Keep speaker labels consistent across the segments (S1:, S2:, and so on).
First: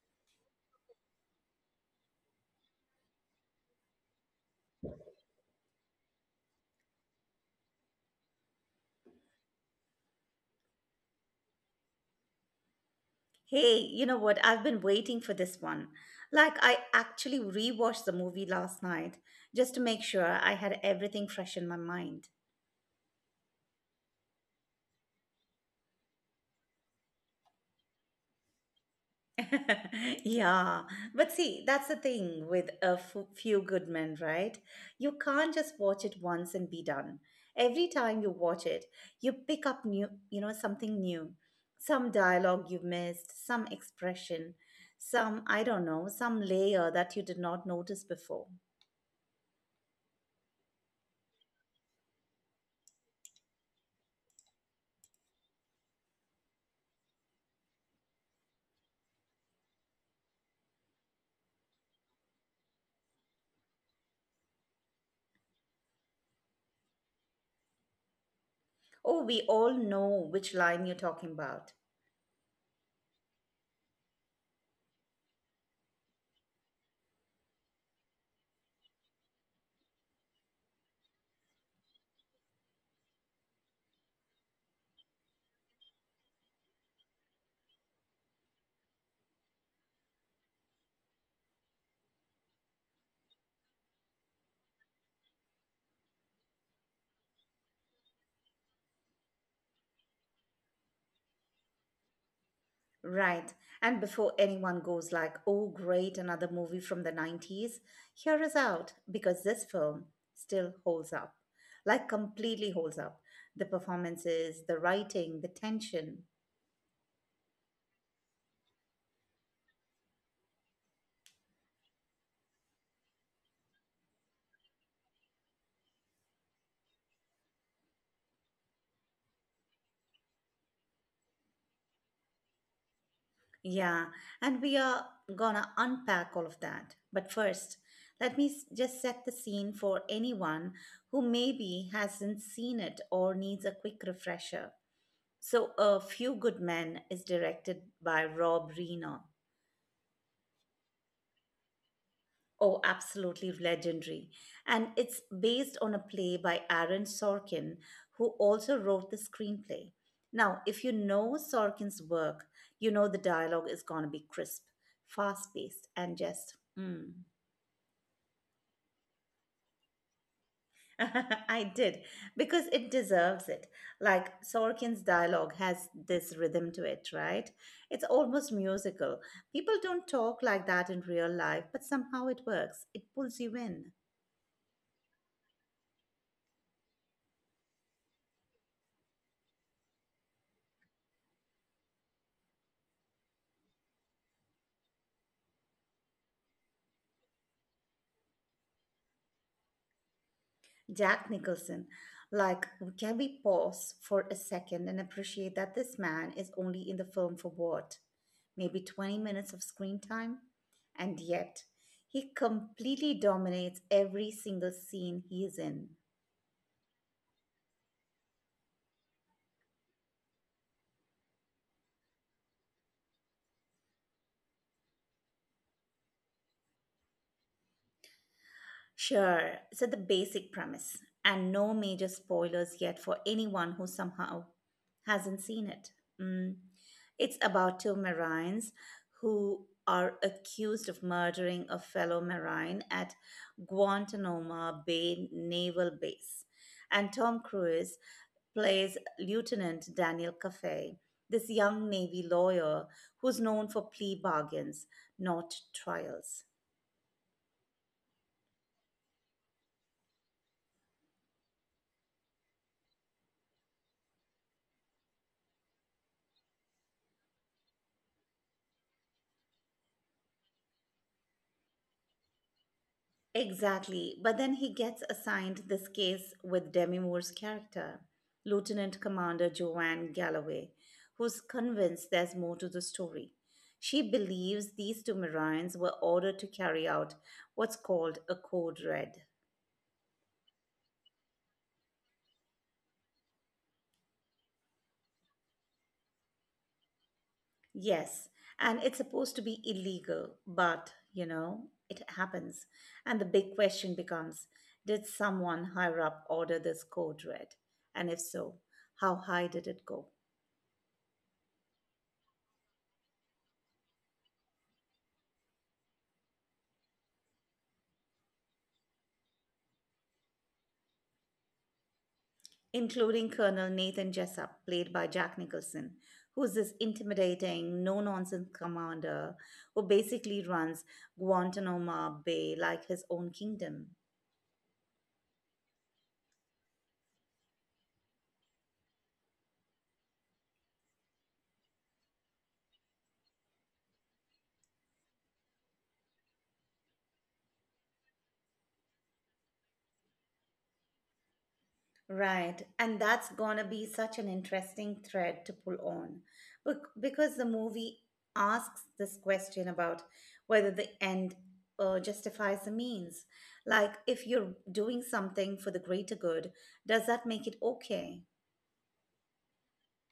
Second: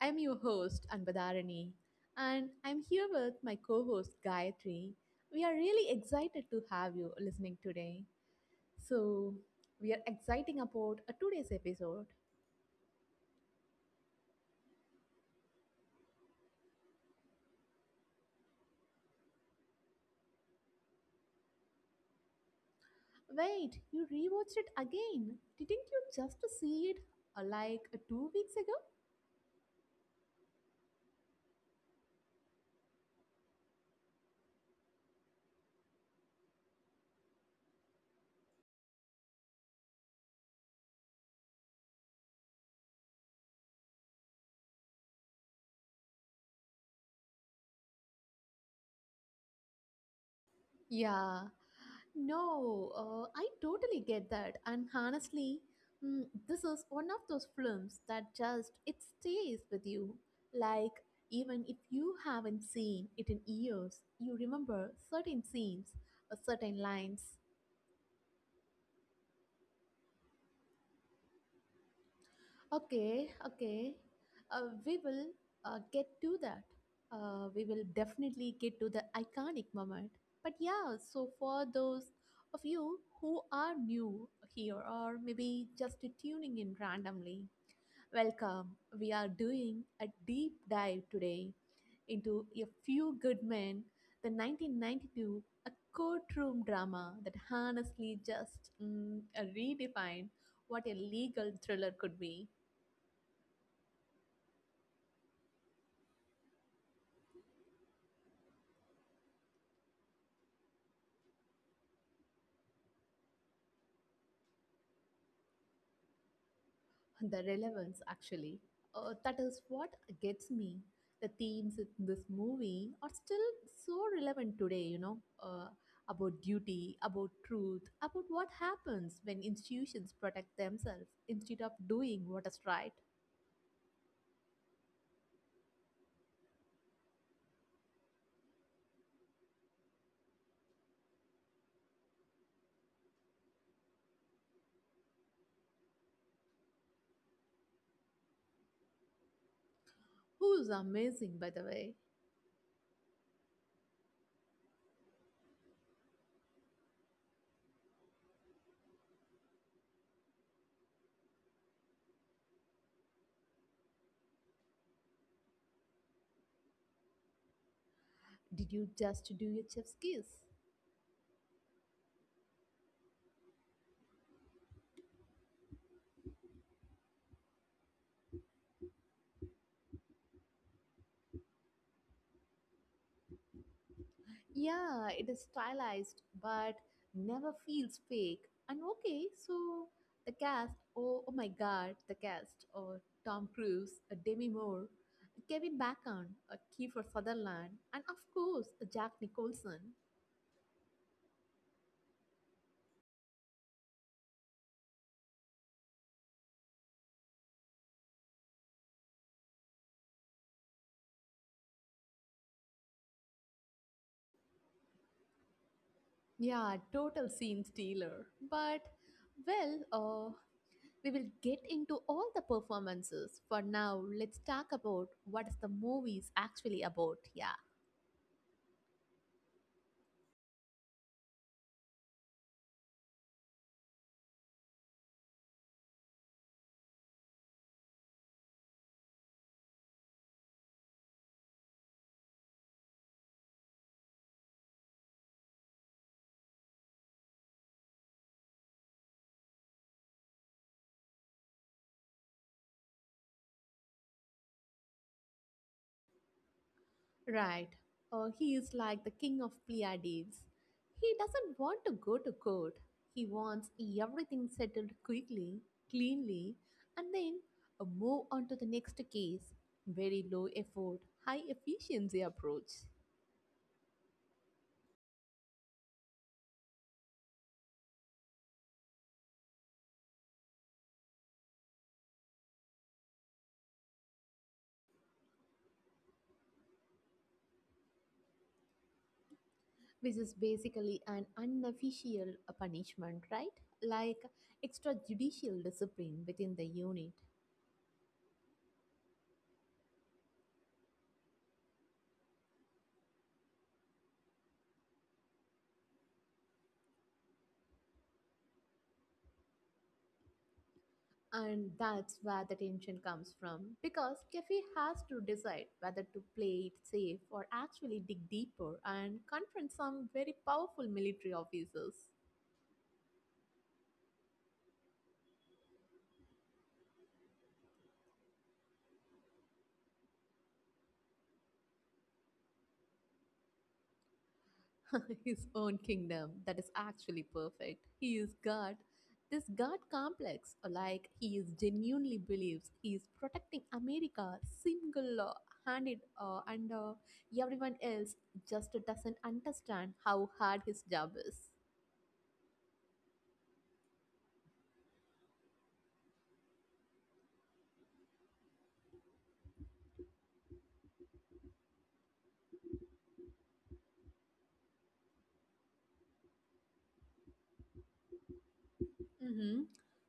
S1: I'm your host, Anbadharani, and I'm here with my co host, Gayatri. We are really excited to have you listening today. So, we are exciting about a today's episode.
S2: Hey, you know what? I've been waiting for this one. Like, I actually rewatched the movie last night just to make sure I had everything fresh in my mind.
S1: Wait, you rewatched it again? Didn't you just see it 2 weeks ago?
S2: Yeah, but see, that's the thing with a few good men, right? You can't just watch it once and be done. Every time you watch it, you pick up new something new. Some dialogue you missed, some expression, some, I don't know, some layer that you did not notice before.
S1: Yeah. No, I totally get that. And honestly, this is one of those films that just it stays with you. Like even if you haven't seen it in years, you remember certain scenes, certain lines.
S2: Oh, we all know which line you're talking about.
S1: Okay, okay. We will get to that. We will definitely get to the iconic moment. But yeah, so for those of you who are new here or maybe just tuning in randomly, welcome. We are doing a deep dive today into A Few Good Men, the 1992, a courtroom drama that honestly just redefined what a legal thriller could be.
S2: Right. And before anyone goes like, oh, great, another movie from the 90s, hear us out because this film still holds up. Like, completely holds up. The performances, the writing, the tension.
S1: The relevance, actually, that is what gets me. The themes in this movie are still so relevant today, you know, uh, about duty, about truth, about what happens when institutions protect themselves instead of doing what is right.
S2: Yeah. And we are gonna unpack all of that. But first, just set the scene for anyone who maybe hasn't seen it or needs a quick refresher. So, A Few Good Men is directed by Rob Reiner.
S1: Who's amazing, by the way.
S2: Oh, absolutely legendary. And it's based on a play by Aaron Sorkin, who also wrote the screenplay. Now, if you know Sorkin's work, you know the dialogue is going to be crisp, fast paced, and just. Mm.
S1: Did you just do your chef's kiss?
S2: I did, because it deserves it. Like Sorkin's dialogue has this rhythm to it, right? It's almost musical. People don't talk like that in real life, but somehow it works. It pulls you in.
S1: Yeah, it is stylized but never feels fake. And okay, so the cast, oh, oh my god, the cast, or Tom Cruise, Demi Moore, Kevin Bacon, Kiefer Sutherland, and of course Jack Nicholson.
S2: Jack Nicholson, like, can we pause for a second and appreciate that this man is only in the film for what? Maybe 20 minutes of screen time? And yet, he completely dominates every single scene he is in.
S1: Yeah, total scene stealer. But well, uh, we will get into all the performances. For now, let's talk about what is the movie's actually about. Yeah.
S2: Sure. So the basic premise, and no major spoilers yet for anyone who somehow hasn't seen it. Mm. It's about two Marines who are accused of murdering a fellow Marine at Guantanamo Bay Naval Base. And Tom Cruise plays Lieutenant Daniel Caffey, this young Navy lawyer who's known for plea bargains, not trials.
S1: Right. He is like the king of Pleiades. He doesn't want to go to court. He wants everything settled quickly, cleanly, and then move on to the next case. Very low effort, high efficiency approach,
S2: Exactly. But then he gets assigned this case with Demi Moore's character, Lieutenant Commander Joanne Galloway, who's convinced there's more to the story. She believes these two Marines were ordered to carry out what's called a code red.
S1: which is basically an unofficial punishment, right? Like extrajudicial discipline within the unit.
S2: Yes, and it's supposed to be illegal, but, you know, it happens. And the big question becomes, did someone higher up order this code red? And if so, how high did it go?
S1: And that's where the tension comes from, because Kefi has to decide whether to play it safe or actually dig deeper and confront some very powerful military officers.
S2: Including Colonel Nathan Jessup, played by Jack Nicholson, who's this intimidating, no nonsense commander who basically runs Guantanamo Bay like his own kingdom.
S1: His own kingdom, that is actually perfect. He is God. This God complex, like he is genuinely believes he is protecting America single handed, and everyone else just doesn't understand how hard his job is.
S2: Right, and that's gonna be such an interesting thread to pull on because the movie asks this question about whether the end justifies the means. Like, if you're doing something for the greater good, does that make it okay?
S1: Hmm.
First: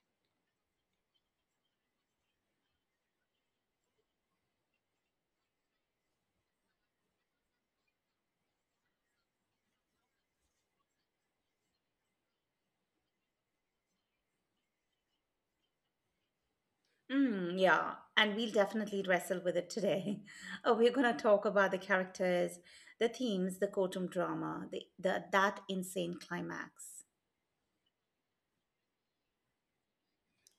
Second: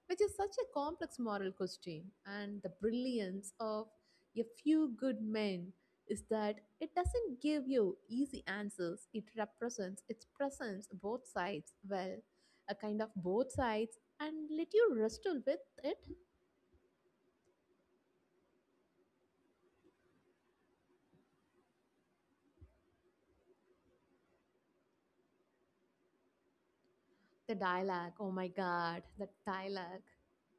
S1: Which is such a complex moral question. And the brilliance of a few good men is that it doesn't give you easy answers, it represents its presence both sides well, a kind of both sides, and let you wrestle with it.
S2: Mm, yeah, and we'll definitely wrestle with it today. We're gonna talk about the characters, the themes, the courtroom drama, the that insane climax.
S1: The dialogue, oh my god, the dialogue.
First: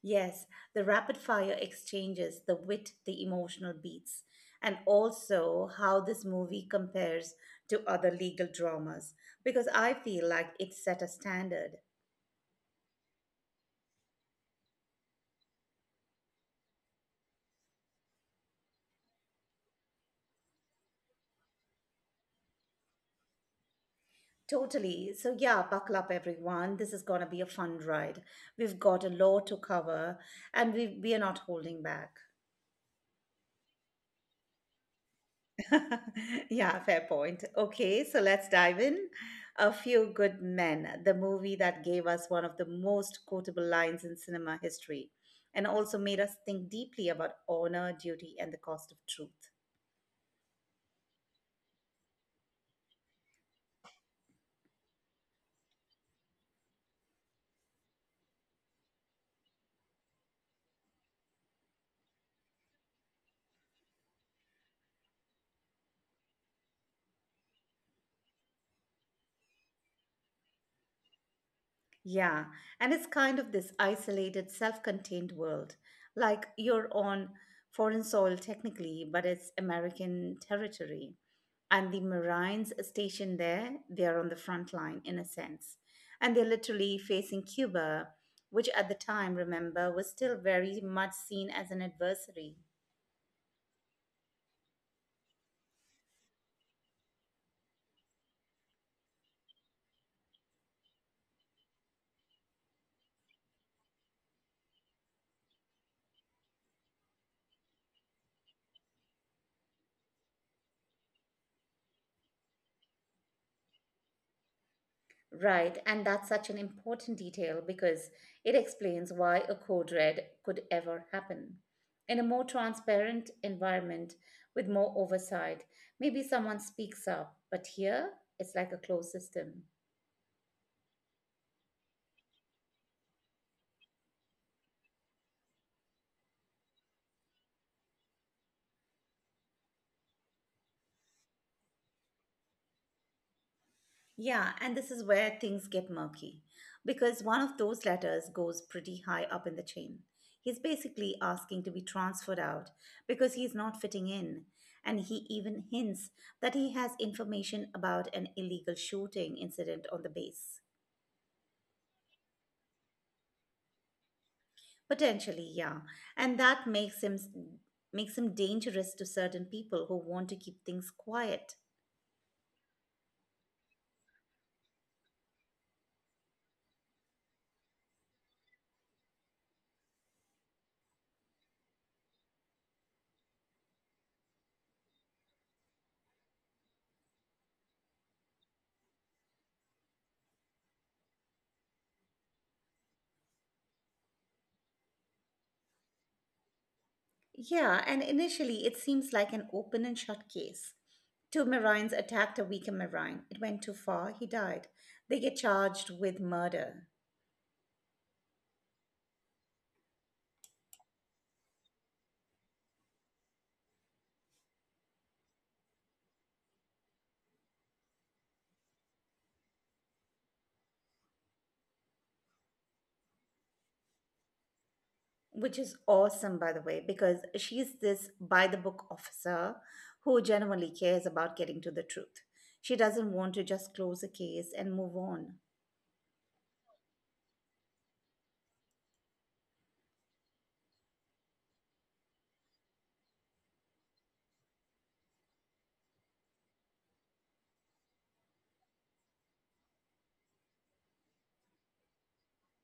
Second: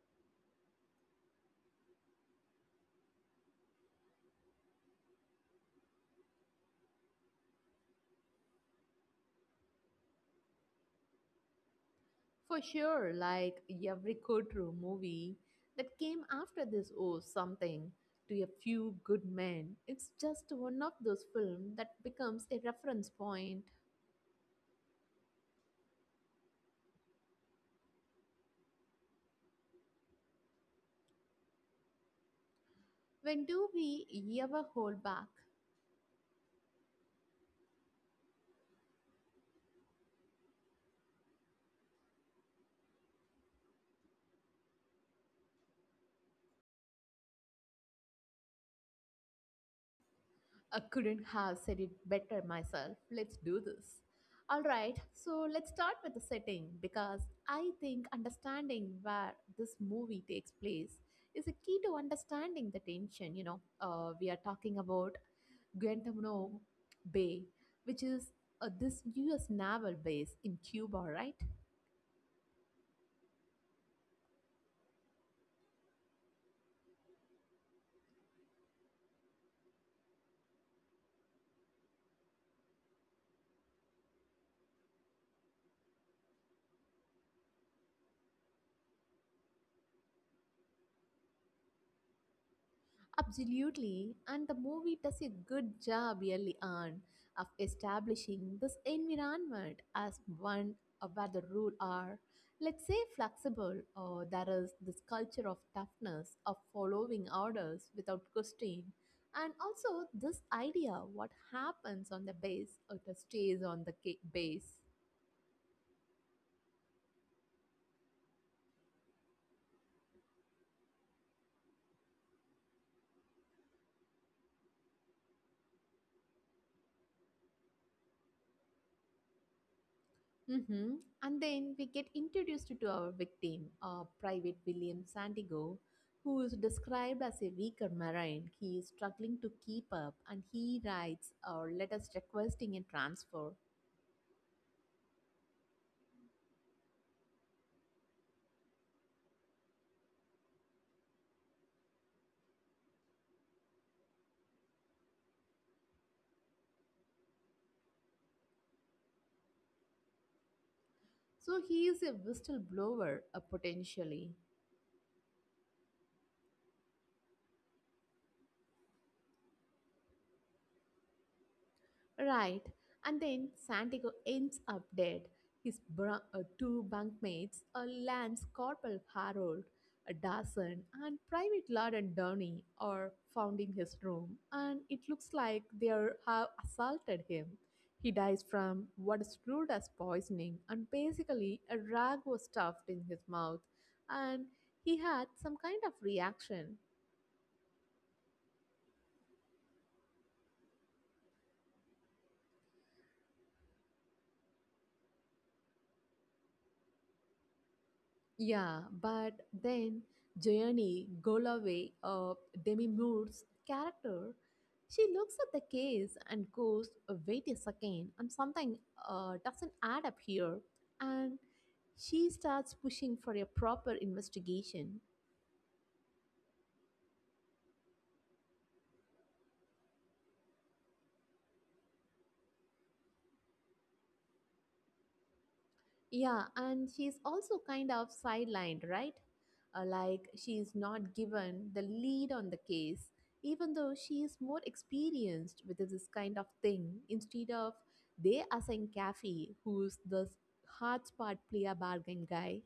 S2: Yes, the rapid fire exchanges, the wit, the emotional beats, and also how this movie compares to other legal dramas. Because I feel like it set a standard.
S1: For sure, like every Kotru movie that came after this owes something to a few good men. It's just one of those films that becomes a reference point.
S2: Totally. So, yeah, buckle up, everyone. This is going to be a fun ride. We've got a lot to cover and we are not holding back.
S1: When do we ever hold back?
S2: Yeah, fair point. Okay, so let's dive in. A Few Good Men, the movie that gave us one of the most quotable lines in cinema history and also made us think deeply about honor, duty, and the cost of truth.
S1: I couldn't have said it better myself. Let's do this. Alright, so let's start with the setting, because I think understanding where this movie takes place is a key to understanding the tension. You know, we are talking about Guantanamo Bay, which is this US naval base in Cuba, right?
S2: Yeah, and it's kind of this isolated, self contained world. Like you're on foreign soil technically, but it's American territory. And the Marines stationed there, they're on the front line in a sense. And they're literally facing Cuba, which at the time, remember, was still very much seen as an adversary.
S1: Absolutely. And the movie does a good job, really, on of establishing this environment as one where the rule are, let's say, flexible, or there is this culture of toughness, of following orders without question. And also, this idea what happens on the base, it stays on the base.
S2: Right, and that's such an important detail because it explains why a code red could ever happen. In a more transparent environment with more oversight, maybe someone speaks up, but here it's like a closed system.
S1: Hmm. And then we get introduced to our victim, Private William Santiago, who is described as a weaker marine. He is struggling to keep up and he writes our letters requesting a transfer.
S2: Yeah, and this is where things get murky because one of those letters goes pretty high up in the chain. He's basically asking to be transferred out because he's not fitting in. And he even hints that he has information about an illegal shooting incident on the base.
S1: So he is a whistleblower, potentially.
S2: Potentially, yeah. And that makes him, makes him dangerous to certain people who want to keep things quiet.
S1: Right. And then Santiago ends up dead. Two bunkmates, a Lance Corporal Harold a Dawson and Private Lawden Downey, are found in his room, and it looks like have assaulted him. He dies from what is crude as poisoning, and basically, a rag was stuffed in his mouth, and he had some kind of reaction.
S2: Yeah, and initially it seems like an open and shut case. Two Marines attacked a weaker Marine. It went too far, he died. They get charged with murder,
S1: Yeah, but then Journey Golaway, Demi Moore's character, she looks at the case and goes, Wait a second, and something doesn't add up here." And she starts pushing for a proper investigation.
S2: which is awesome, by the way, because she's this by the book officer who genuinely cares about getting to the truth. She doesn't want to just close a case and move on.
S1: Yeah, and she's also kind of sidelined, right? Like she's not given the lead on the case, even though she is more experienced with this kind of thing. Instead of they assign Kathy, who's the hard spot player bargain guy,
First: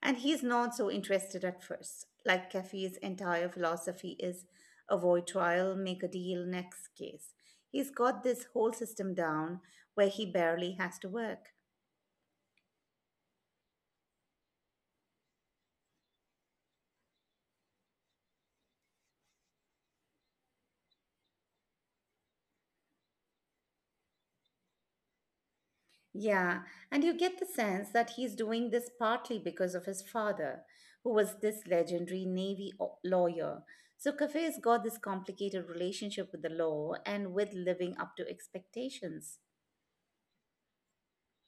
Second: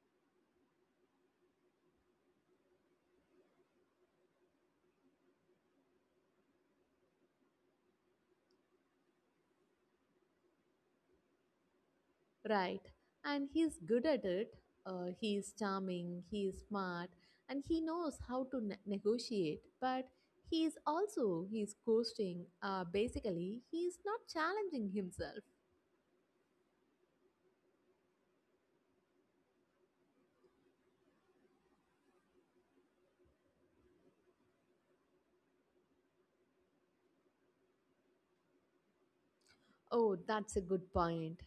S2: And he's not so interested at first. Like Caffey's entire philosophy is avoid trial, make a deal, next case. He's got this whole system down where he barely has to work.
S1: right? And he's good at it. He's charming, he's smart, and he knows how to negotiate. But he's coasting. Basically, he's not challenging himself.
S2: Yeah, and you get the sense that he's doing this partly because of his father, who was this legendary lawyer. So Caffey's got this complicated relationship with the law and with living up to expectations.
S1: Oh, that's a good point.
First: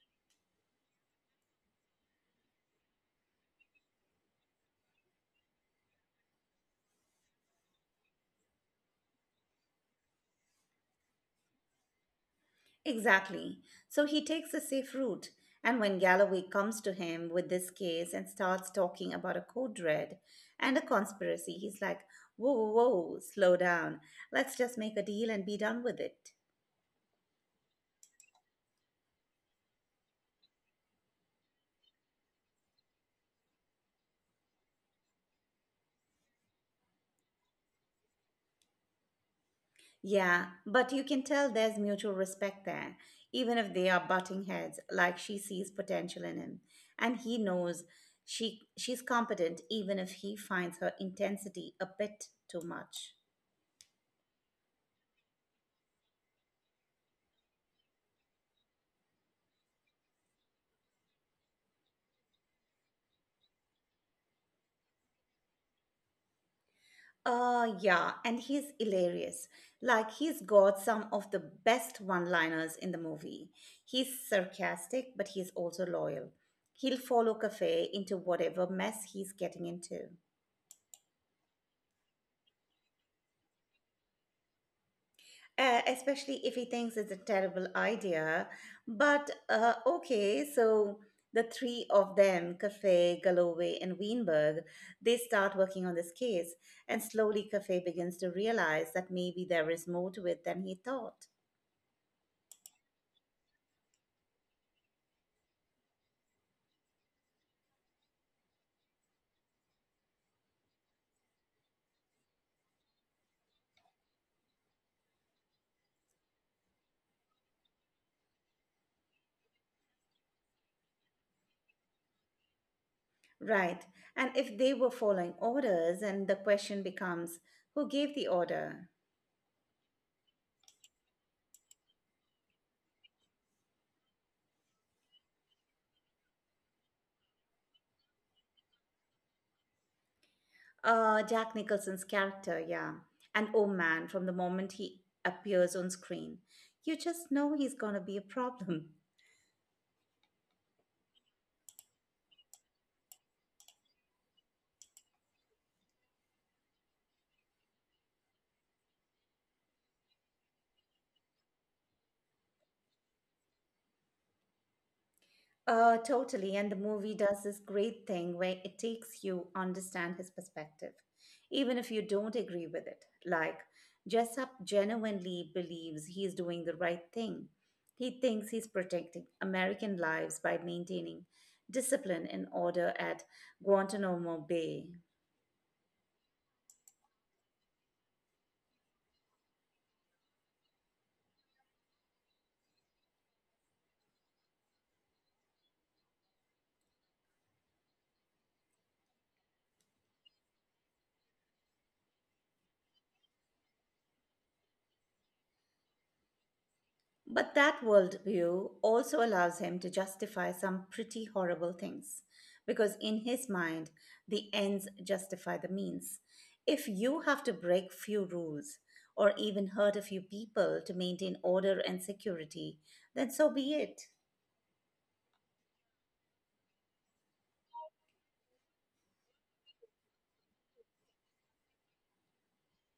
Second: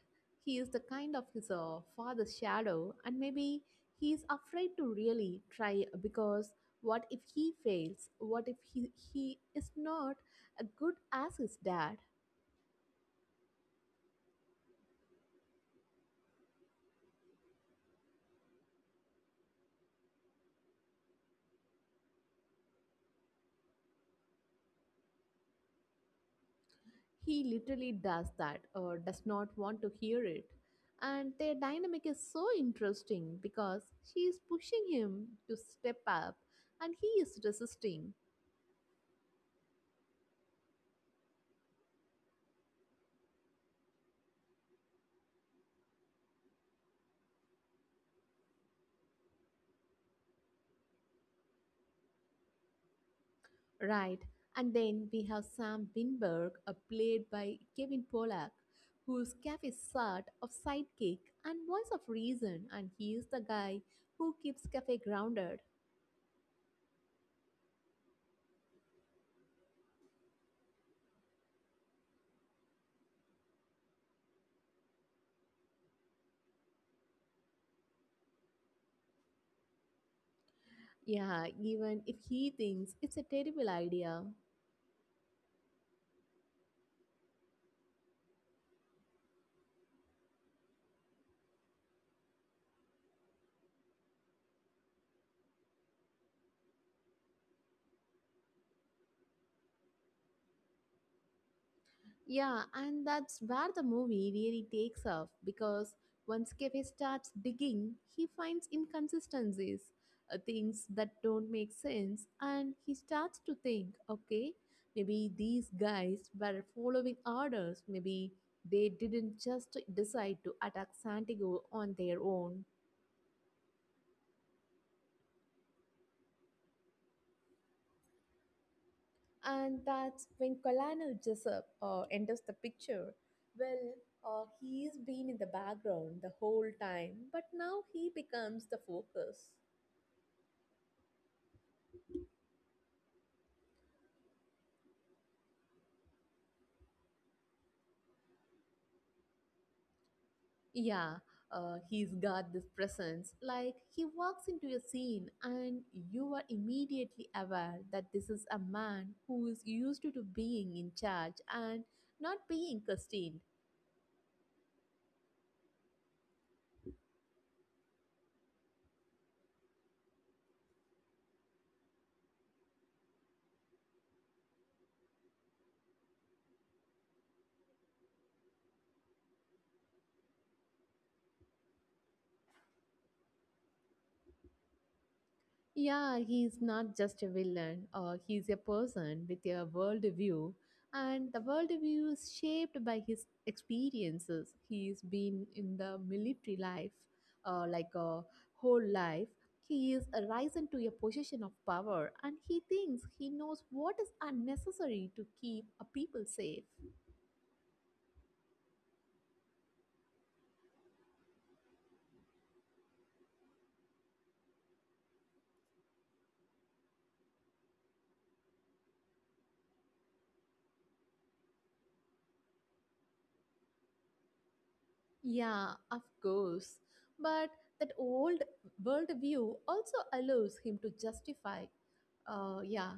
S1: He is the kind of his father's shadow, and maybe he is afraid to really try, because what if he fails? What if he is not as good as his dad?
S2: Exactly. So he takes a safe route. And when Galloway comes to him with this case and starts talking about a code red and a conspiracy, he's like, whoa, whoa, whoa, slow down. Let's just make a deal and be done with it.
S1: He literally does that or does not want to hear it. And their dynamic is so interesting, because she is pushing him to step up and he is resisting.
S2: Yeah, but you can tell there's mutual respect there, even if they are butting heads, like she sees potential in him. And he knows she's competent even if he finds her intensity a bit too much.
S1: Right. And then we have Sam Winberg, played by Kevin Pollak, whose Cafe sort of sidekick and voice of reason, and he is the guy who keeps Cafe grounded.
S2: Yeah, and he's hilarious. Like, he's got some of the best one liners in the movie. He's sarcastic, but he's also loyal. He'll follow Cafe into whatever mess he's getting into,
S1: Yeah, even if he thinks it's a terrible idea.
S2: especially if he thinks it's a terrible idea. But, okay, so the three of them, Cafe, Galloway, and Weinberg, they start working on this case, and slowly Cafe begins to realize that maybe there is more to it than he thought.
S1: Yeah, and that's where the movie really takes off, because once Kevin starts digging, he finds inconsistencies, things that don't make sense, and he starts to think, okay, maybe these guys were following orders, maybe they didn't just decide to attack Santiago on their own.
S2: Right. And if they were following orders, and the question becomes, who gave the order?
S1: And that's when Colonel Jessup enters the picture. Well, he's been in the background the whole time, but now he becomes the focus.
S2: Jack Nicholson's character, yeah. And oh man, from the moment he appears on screen, you just know he's gonna be a problem.
S1: Yeah, he's got this presence. Like he walks into a scene, and you are immediately aware that this is a man who is used to being in charge and not being questioned.
S2: Totally. And the movie does this great thing where it takes you understand his perspective, even if you don't agree with it. Like Jessup genuinely believes he's doing the right thing. He thinks he's protecting American lives by maintaining discipline and order at Guantanamo Bay.
S1: Yeah, he's not just a villain, he's a person with a worldview, and the worldview is shaped by his experiences. He's been in the military life, like a whole life. He is risen to a position of power, and he thinks he knows what is unnecessary to keep a people safe.
S2: But that worldview also allows him to justify some pretty horrible things, because in his mind, the ends justify the means. If you have to break few rules or even hurt a few people to maintain order and security, then so be it.
S1: Yeah, of course. But that old worldview also allows him to justify yeah.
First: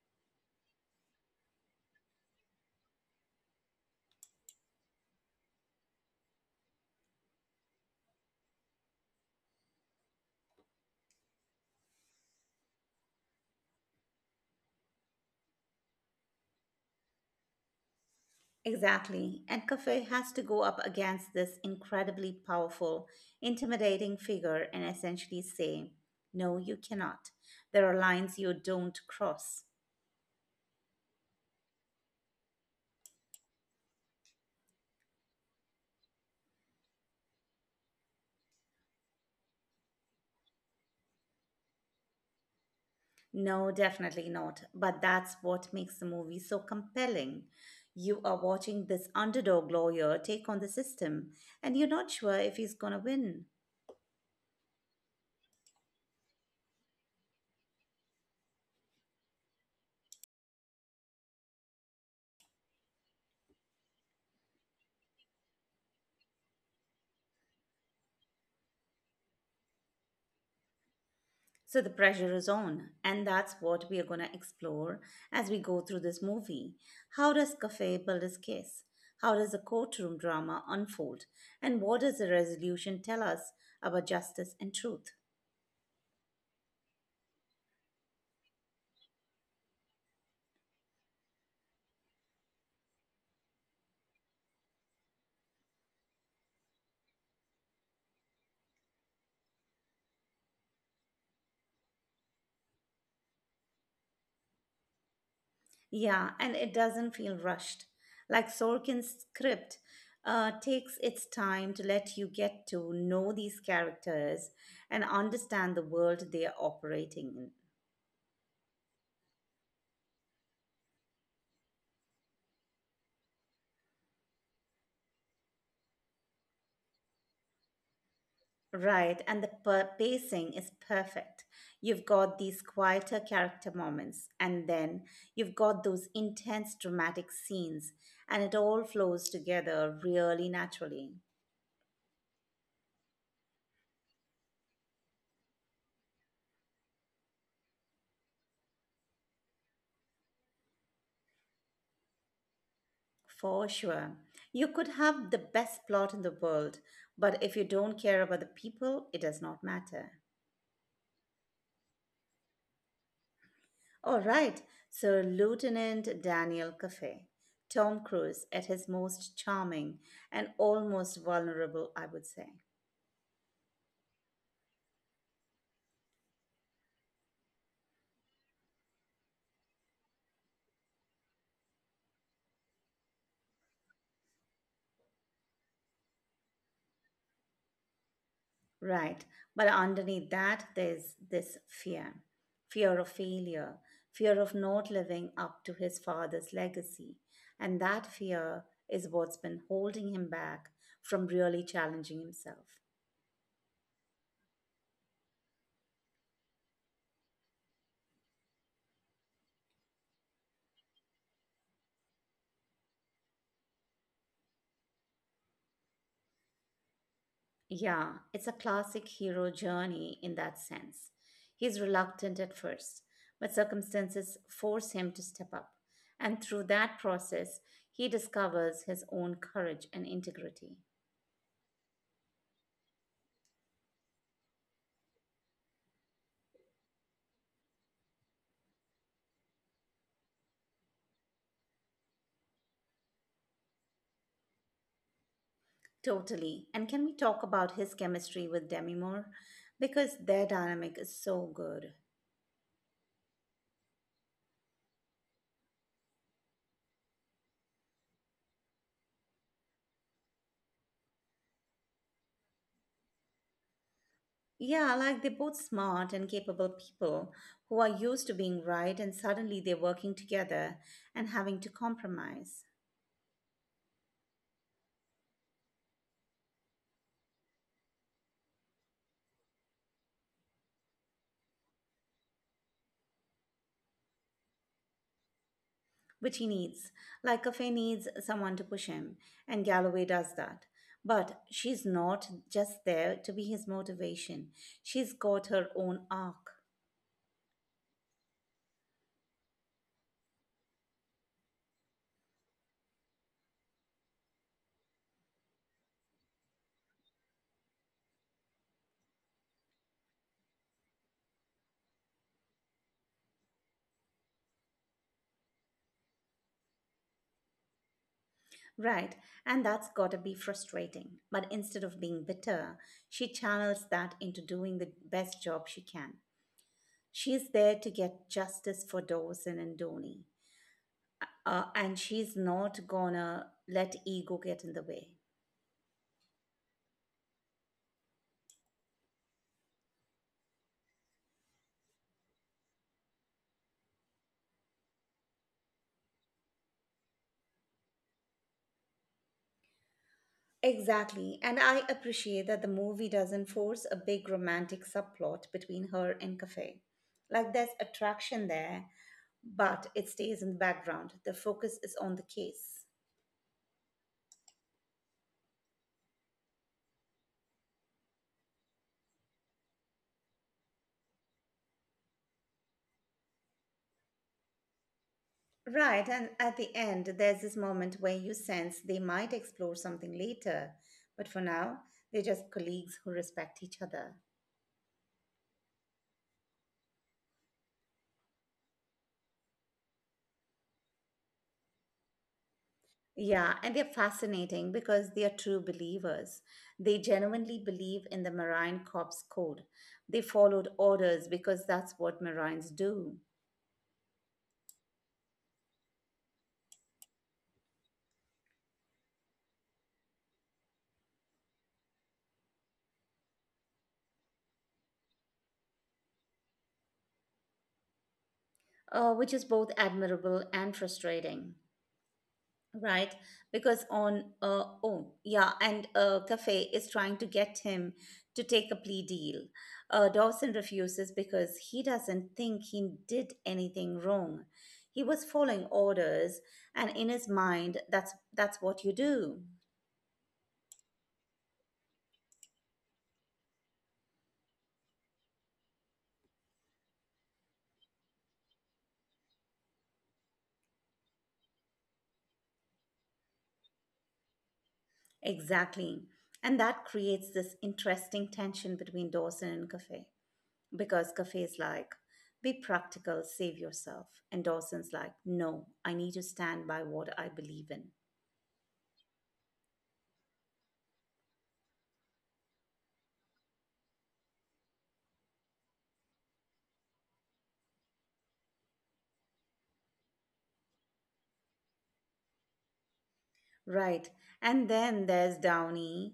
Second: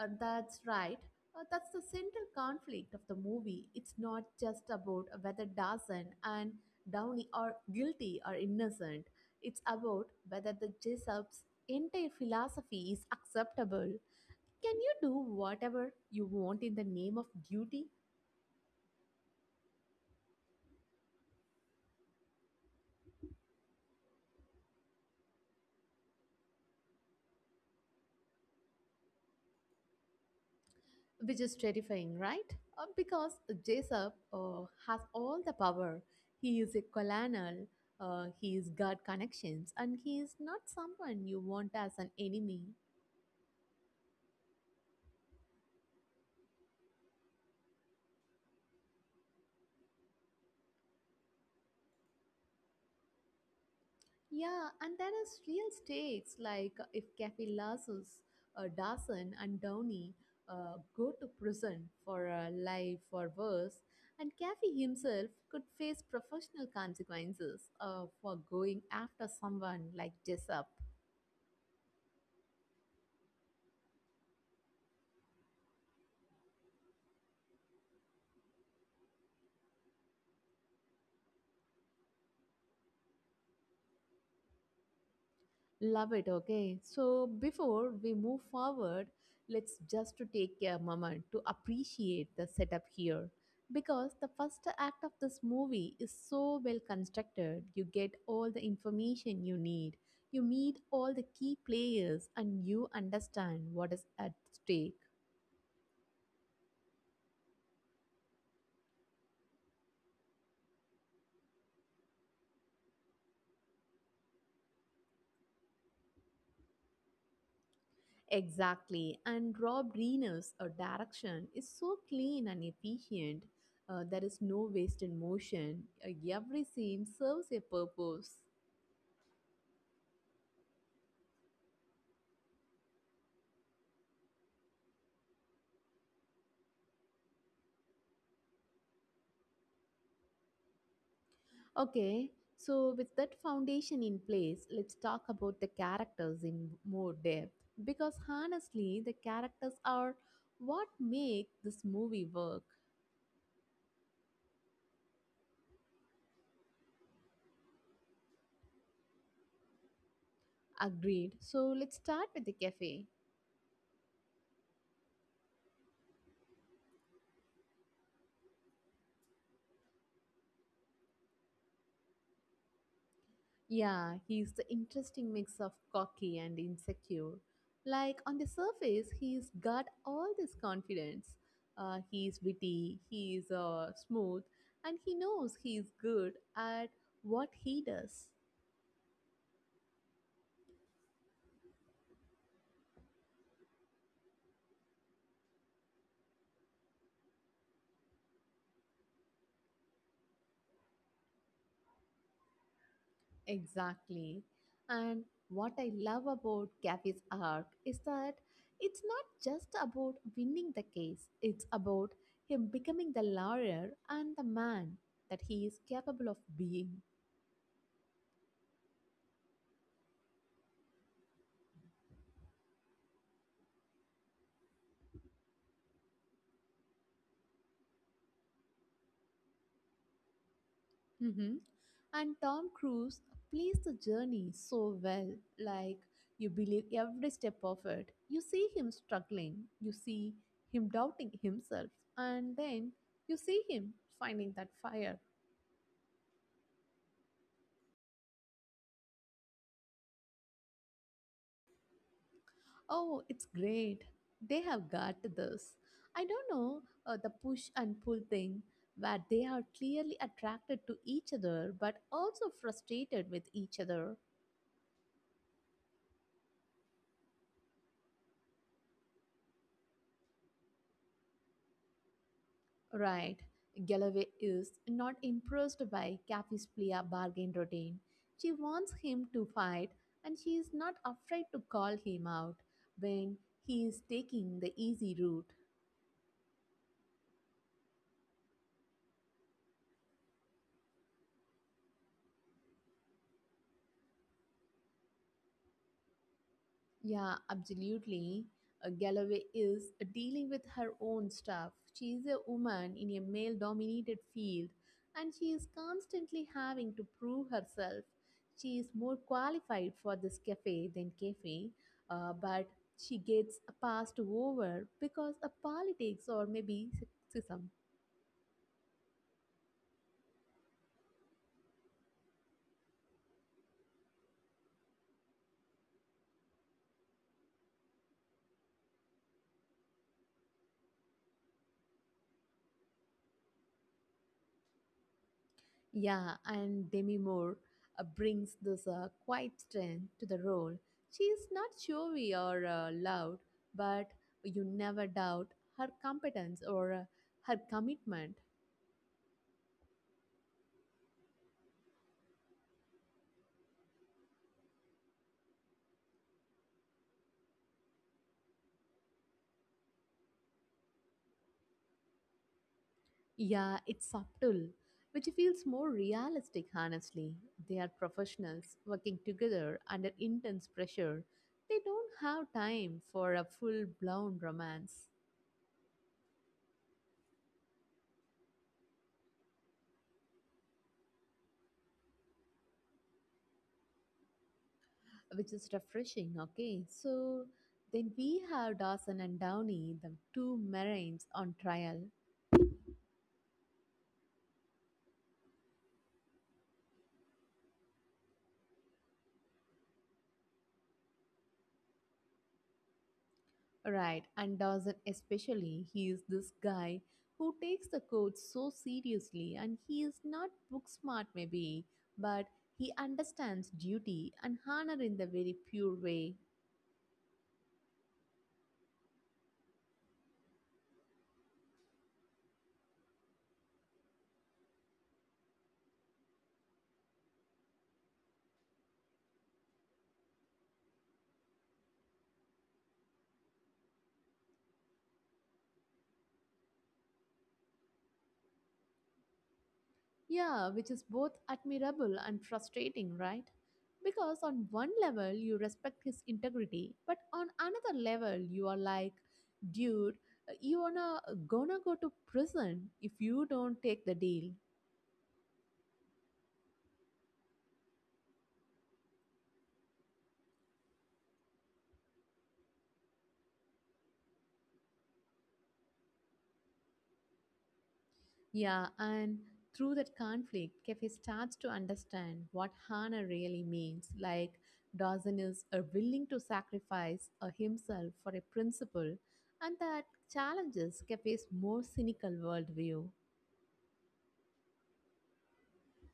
S1: That's right. That's the central conflict of the movie. It's not just about whether Dawson and Downey are guilty or innocent. It's about whether the Jessup's entire philosophy is acceptable. Can you do whatever you want in the name of duty?
S2: Exactly. And Cafe has to go up against this incredibly powerful, intimidating figure and essentially say, no, you cannot. There are lines you don't cross.
S1: Which is terrifying, right? Because Jessup has all the power. He is a colonel, he is got connections, and he is not someone you want as an enemy.
S2: No, definitely not. But that's what makes the movie so compelling. You are watching this underdog lawyer take on the system, and you're not sure if he's going to win.
S1: Yeah, and there is real stakes, like if Kathy Lassus, Dawson, and Downey go to prison for life or worse, and Kathy himself could face professional consequences for going after someone like Jessup.
S2: So the pressure is on, and that's what we are going to explore as we go through this movie. How does Cafe build his case? How does the courtroom drama unfold? And what does the resolution tell us about justice and truth?
S1: Love it. Okay. So before we move forward, let's just to take a moment to appreciate the setup here, because the first act of this movie is so well constructed. You get all the information you need. You meet all the key players and you understand what is at stake.
S2: Yeah, and it doesn't feel rushed. Like Sorkin's script takes its time to let you get to know these characters and understand the world they are operating in.
S1: Exactly. And Rob Reiner's direction is so clean and efficient. There is no wasted motion. Every scene serves a purpose.
S2: Right, and the pacing is perfect. You've got these quieter character moments, and then you've got those intense dramatic scenes, and it all flows together really naturally.
S1: Okay, so with that foundation in place, let's talk about the characters in more depth. Because honestly, the characters are what make this movie work.
S2: For sure. You could have the best plot in the world, but if you don't care about the people, it does not matter.
S1: Agreed. So let's start with the cafe.
S2: All right, so Lieutenant Daniel Caffey, Tom Cruise at his most charming and almost vulnerable, I would say.
S1: Yeah, he's the interesting mix of cocky and insecure. Like on the surface, he's got all this confidence. He's witty, he's smooth, and he knows he's good at what he does.
S2: Right. But underneath that, there's this fear, fear of failure, fear of not living up to his father's legacy. And that fear is what's been holding him back from really challenging himself.
S1: Exactly. And what I love about Gavi's arc is that it's not just about winning the case, it's about him becoming the lawyer and the man that he is capable of being.
S2: Yeah, it's a classic hero journey in that sense. He's reluctant at first, but circumstances force him to step up. And through that process, he discovers his own courage and integrity.
S1: Mhm. And Tom Cruise plays the journey so well. Like, you believe every step of it. You see him struggling, you see him doubting himself, and then you see him finding that fire.
S2: Totally. And can we talk about his chemistry with Demi Moore? Because their dynamic is so good.
S1: Oh, it's great. They have got this. I don't know, the push and pull thing where they are clearly attracted to each other but also frustrated with each other.
S2: Yeah, like they're both smart and capable people who are used to being right, and suddenly they're working together and having to compromise,
S1: Right. Galloway is not impressed by Kathy's Plea bargain routine. She wants him to fight, and she is not afraid to call him out when he is taking the easy route.
S2: which he needs. Like Cafe needs someone to push him, and Galloway does that. But she's not just there to be his motivation, she's got her own arc.
S1: Yeah, absolutely. Galloway is dealing with her own stuff. She is a woman in a male dominated field and she is constantly having to prove herself. She is more qualified for this cafe than cafe, but she gets passed over because of politics or maybe sexism.
S2: Right, and that's gotta be frustrating. But instead of being bitter, she channels that into doing the best job she can. She's there to get justice for Dawson and Dhoni, and she's not gonna let ego get in the way.
S1: Yeah, and Demi Moore brings this quiet strength to the role. She is not showy or loud, but you never doubt her competence or her commitment.
S2: Exactly, and I appreciate that the movie doesn't force a big romantic subplot between her and Cafe. Like there's attraction there, but it stays in the background. The focus is on the case.
S1: Yeah, it's subtle, which feels more realistic, honestly. They are professionals working together under intense pressure. They don't have time for a full blown romance.
S2: Right, and at the end, there's this moment where you sense they might explore something later, but for now, they're just colleagues who respect each other.
S1: Which is refreshing. Okay, so then we have Dawson and Downey, the two Marines on trial,
S2: Yeah, and they're fascinating because they are true believers. They genuinely believe in the Marine Corps code. They followed orders because that's what Marines do,
S1: right? And Dawson, especially, he is this guy who takes the code so seriously, and he is not book smart, maybe, but he understands duty and honor in the very pure way.
S2: which is both admirable and frustrating. Right, because on oh yeah, and Cafe is trying to get him to take a plea deal. Dawson refuses because he doesn't think he did anything wrong. He was following orders, and in his mind, that's what you do
S1: Yeah, which is both admirable and frustrating, right? Because on one level, you respect his integrity, but on another level, you are like, dude, you wanna gonna go to prison if you don't take the deal.
S2: exactly, and that creates this interesting tension between Dawson and Cafe because Cafe is like, "Be practical, save yourself," and Dawson's like, "No, I need to stand by what I believe in."
S1: Yeah, and through that conflict, Kefe starts to understand what Hana really means. Like, Dawson is willing to sacrifice himself for a principle, and that challenges Kefe's more cynical worldview.
S2: Right. And then there's Downey,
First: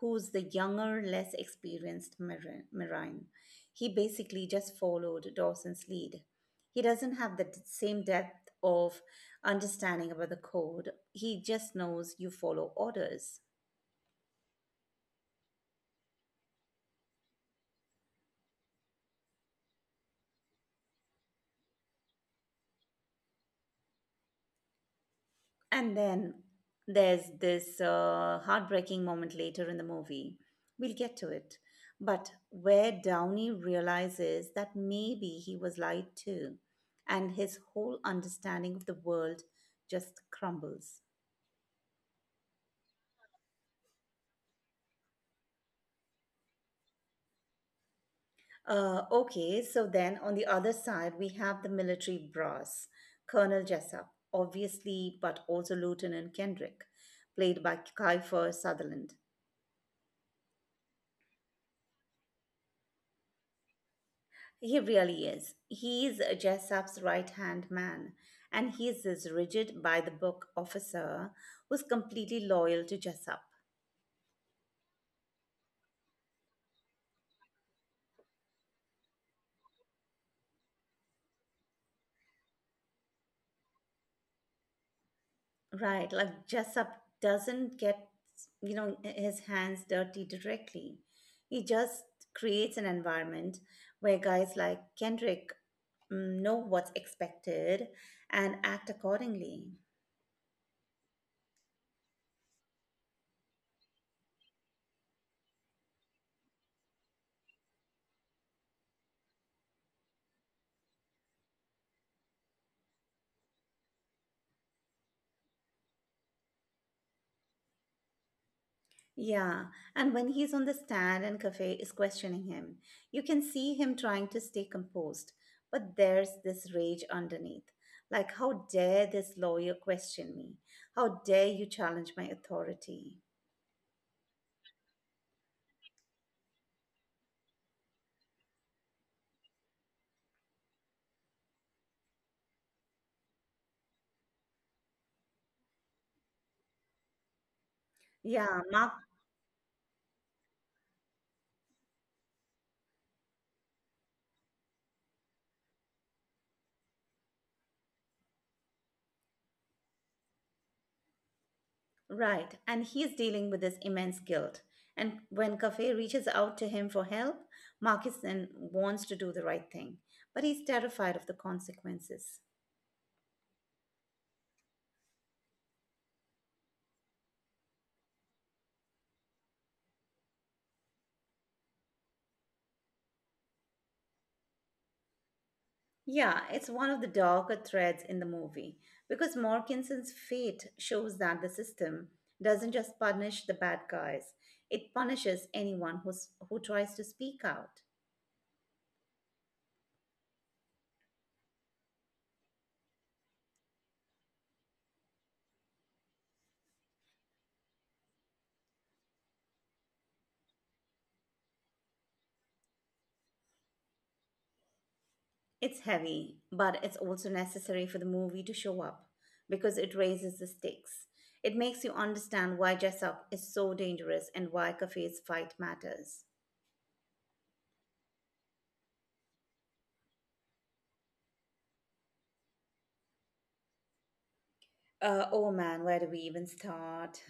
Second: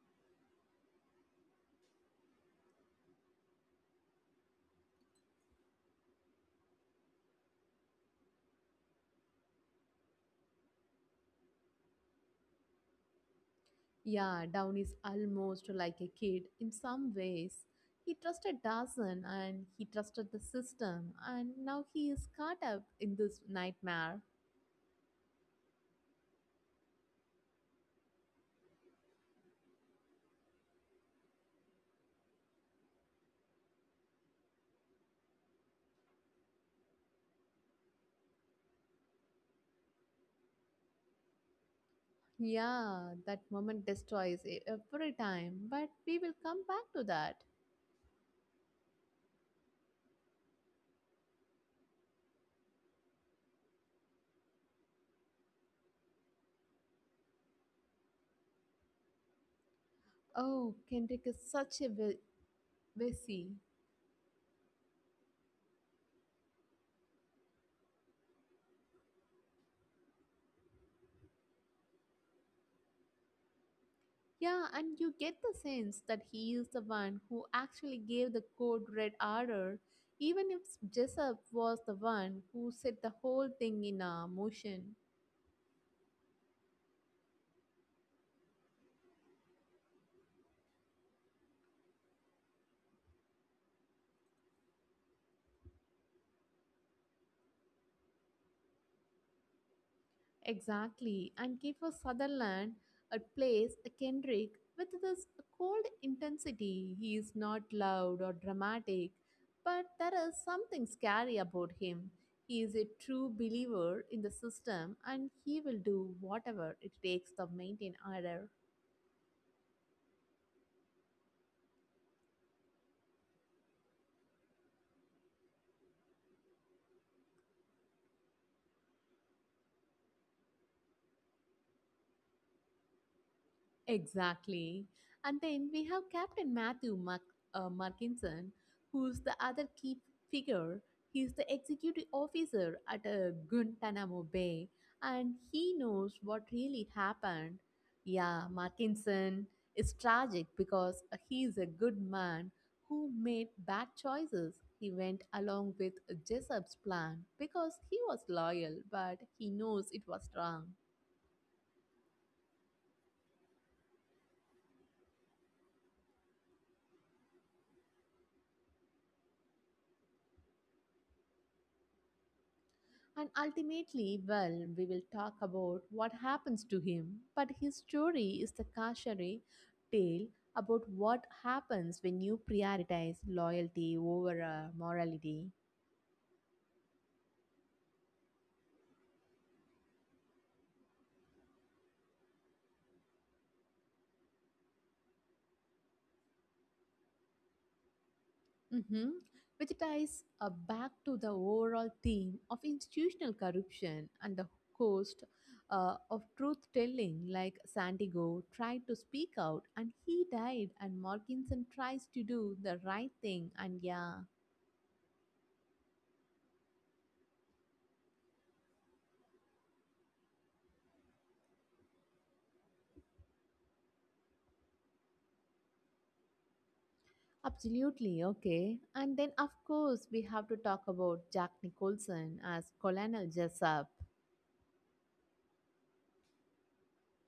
S2: who's the younger, less experienced Marine. He basically just followed Dawson's lead. He doesn't have the same depth of understanding about the code. He just knows you follow orders.
S1: Yeah, Down is almost like a kid in some ways. He trusted Dawson and he trusted the system, and now he is caught up in this nightmare.
S2: And then there's this heartbreaking moment later in the movie. We'll get to it. But where Downey realizes that maybe he was lied to, and his whole understanding of the world just crumbles.
S1: Yeah, that moment destroys every time, but we will come back to that.
S2: Okay, so then on the other side, we have the military brass Colonel Jessup, obviously, but also Lieutenant Kendrick, played by Kiefer Sutherland.
S1: Oh, Kendrick is such a wussy.
S2: He really is. He's Jessup's right hand man, and he's this rigid by the book officer who's completely loyal to Jessup.
S1: Yeah, and you get the sense that he is the one who actually gave the code red order, even if Jessup was the one who set the whole thing in motion.
S2: Right, like Jessup doesn't get, you know, his hands dirty directly. He just creates an environment where guys like Kendrick know what's expected and act accordingly.
S1: Exactly. And Kiefer Sutherland plays a Kendrick with this cold intensity. He is not loud or dramatic, but there is something scary about him. He is a true believer in the system and he will do whatever it takes to maintain order.
S2: Yeah, and when he's on the stand and Cafe is questioning him, you can see him trying to stay composed, but there's this rage underneath. Like, how dare this lawyer question me? How dare you challenge my authority?
S1: Exactly. And then we have Captain Matthew Markinson, who's the other key figure. He's the executive officer at Guantanamo Bay, and he knows what really happened. Yeah,
S2: Yeah, Mark,
S1: Markinson is tragic because he's a good man who made bad choices. He went along with Jessup's plan because he was loyal, but he knows it was wrong.
S2: right. And he's dealing with this immense guilt. And when Cafe reaches out to him for help, Marcus then wants to do the right thing, but he's terrified of the consequences.
S1: And ultimately, well, we will talk about what happens to him, but his story is the cautionary tale about what happens when you prioritize loyalty over morality.
S2: Yeah, it's one of the darker threads in the movie because Morkinson's fate shows that the system doesn't just punish the bad guys, it punishes who tries to speak out.
S1: Mhm. Which ties back to the overall theme of institutional corruption and the cost of truth telling, like Santiago tried to speak out and he died, and Morkinson tries to do the right thing, and yeah.
S2: It's heavy, but it's also necessary for the movie to show up because it raises the stakes. It makes you understand why Jessup is so dangerous and why Café's fight matters.
S1: Absolutely, okay. And then, of course, we have to talk about Jack Nicholson as Colonel Jessup.
S2: Oh man, where do we even start?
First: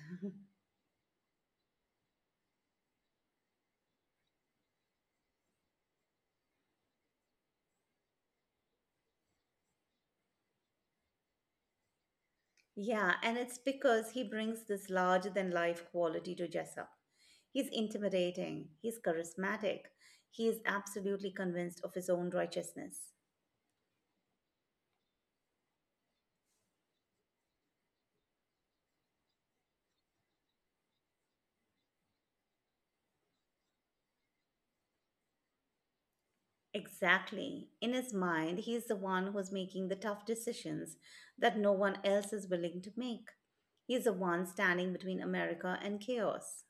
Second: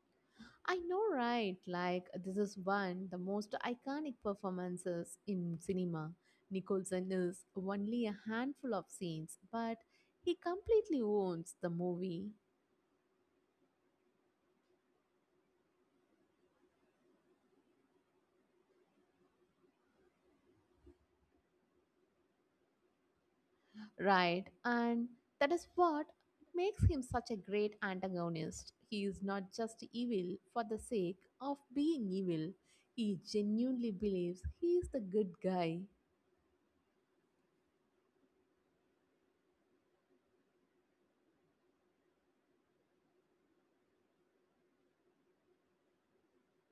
S1: I know, right? Like, this is one the most iconic performances in cinema. Nicholson is only a handful of scenes, but he completely owns the movie.
S2: Yeah, and it's because he brings this larger than life quality to Jessup. He's intimidating, he's charismatic, he is absolutely convinced of his own righteousness.
S1: Right, and that is what makes him such a great antagonist. He is not just evil for the sake of being evil, he genuinely believes he is the good guy.
S2: Exactly. In his mind, he's the one who's making the tough decisions that no one else is willing to make. He's the one standing between America and chaos.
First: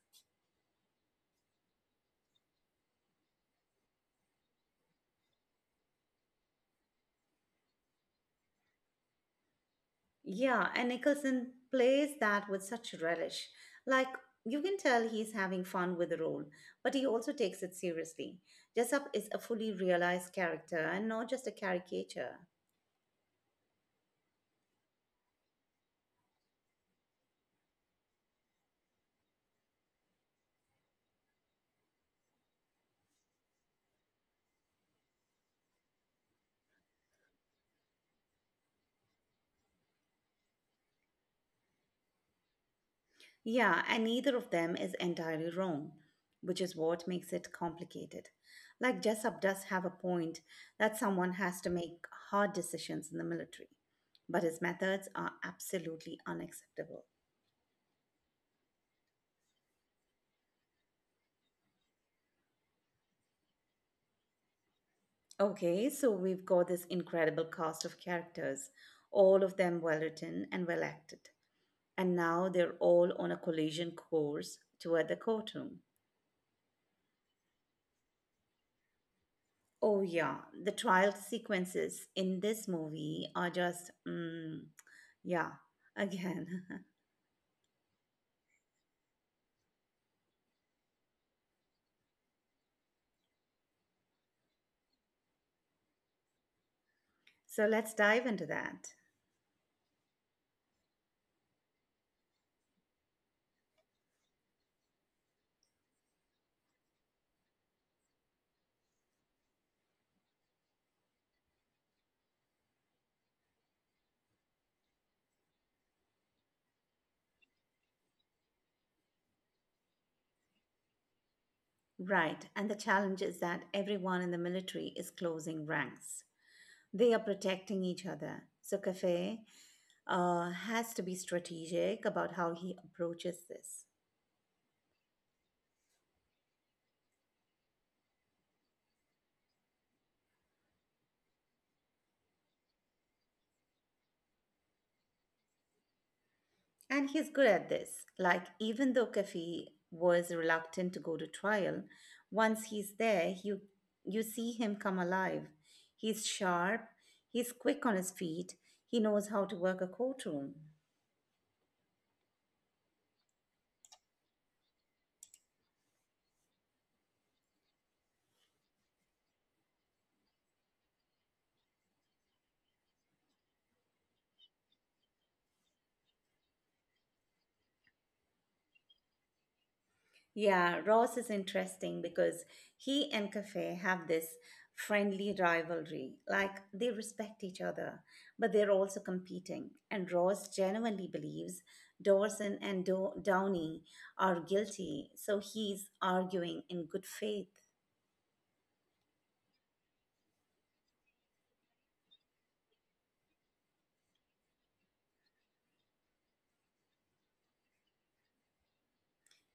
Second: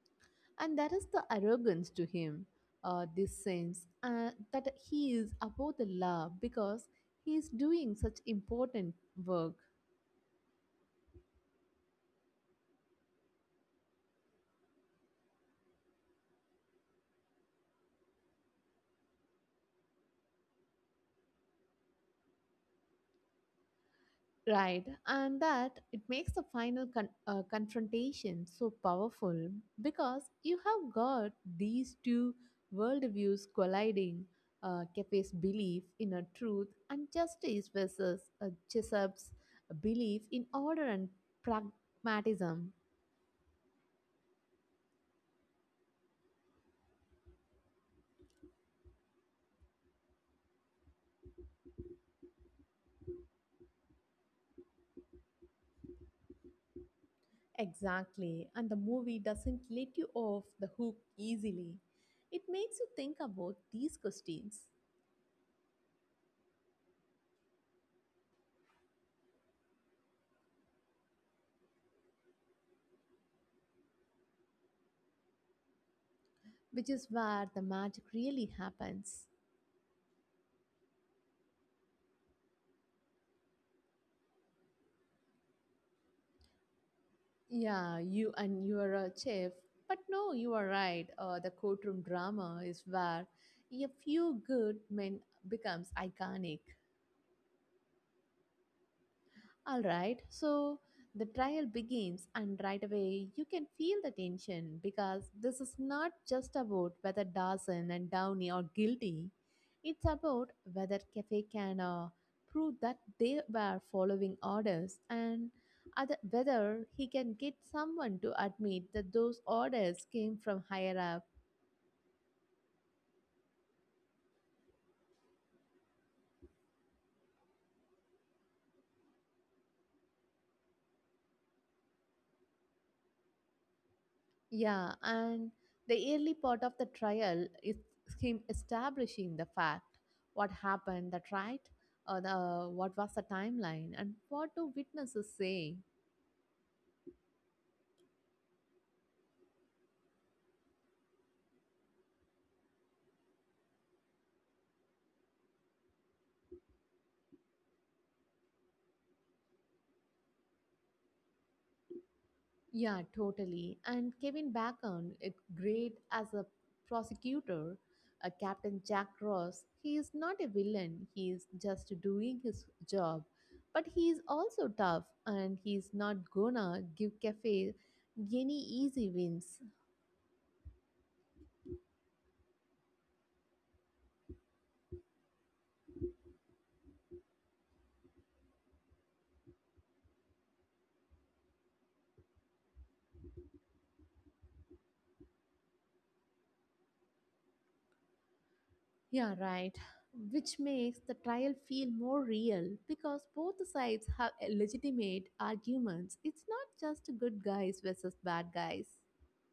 S1: And that is the arrogance to him, this sense that he is above the law because he is doing such important work.
S2: Yeah, and Nicholson plays that with such relish. Like, you can tell he's having fun with the role, but he also takes it seriously. Jessup is a fully realized character and not just a caricature.
S1: Right, and that it makes the final confrontation so powerful because you have got these two worldviews colliding Kefe's belief in a truth and justice versus Chesup's belief in order and pragmatism.
S2: Yeah, and neither of them is entirely wrong, which is what makes it complicated. Like, Jessup does have a point that someone has to make hard decisions in the military, but his methods are absolutely unacceptable.
S1: Exactly, and the movie doesn't let you off the hook easily. It makes you think about these questions,
S2: Okay, so we've got this incredible cast of characters, all of them well written and well acted. And now they're all on a collision course toward the courtroom.
S1: which is where the magic really happens.
S2: Oh, yeah, the trial sequences in this movie are just, yeah, again.
S1: Yeah, you and you are a chef. But no, you are right. The courtroom drama is where a few good men becomes iconic.
S2: So let's dive into that.
S1: All right, so the trial begins, and right away you can feel the tension because this is not just about whether Dawson and Downey are guilty, it's about whether Cafe can prove that they were following orders and other, whether he can get someone to admit that those orders came from higher up.
S2: Right, and the challenge is that everyone in the military is closing ranks. They are protecting each other. So, Cafe, has to be strategic about how he approaches this.
S1: Yeah, and the early part of the trial is him establishing the fact, what happened, that right, or the what was the timeline, and what do witnesses say.
S2: And he's good at this. Like, even though Kafi was reluctant to go to trial, once he's there, you see him come alive. He's sharp, he's quick on his feet, he knows how to work a courtroom.
S1: Yeah, totally. And Kevin Bacon, it great as a prosecutor, Captain Jack Ross. He is not a villain. He is just doing his job, but he is also tough, and he is not gonna give Cafe any easy wins.
S2: Yeah, Ross is interesting because he and Cafe have this friendly rivalry. Like they respect each other, but they're also competing. And Ross genuinely believes Dawson and Downey are guilty, so he's arguing in good faith.
S1: Yeah, right. Which makes the trial feel more real because both the sides have a legitimate arguments. It's not just good guys versus bad guys.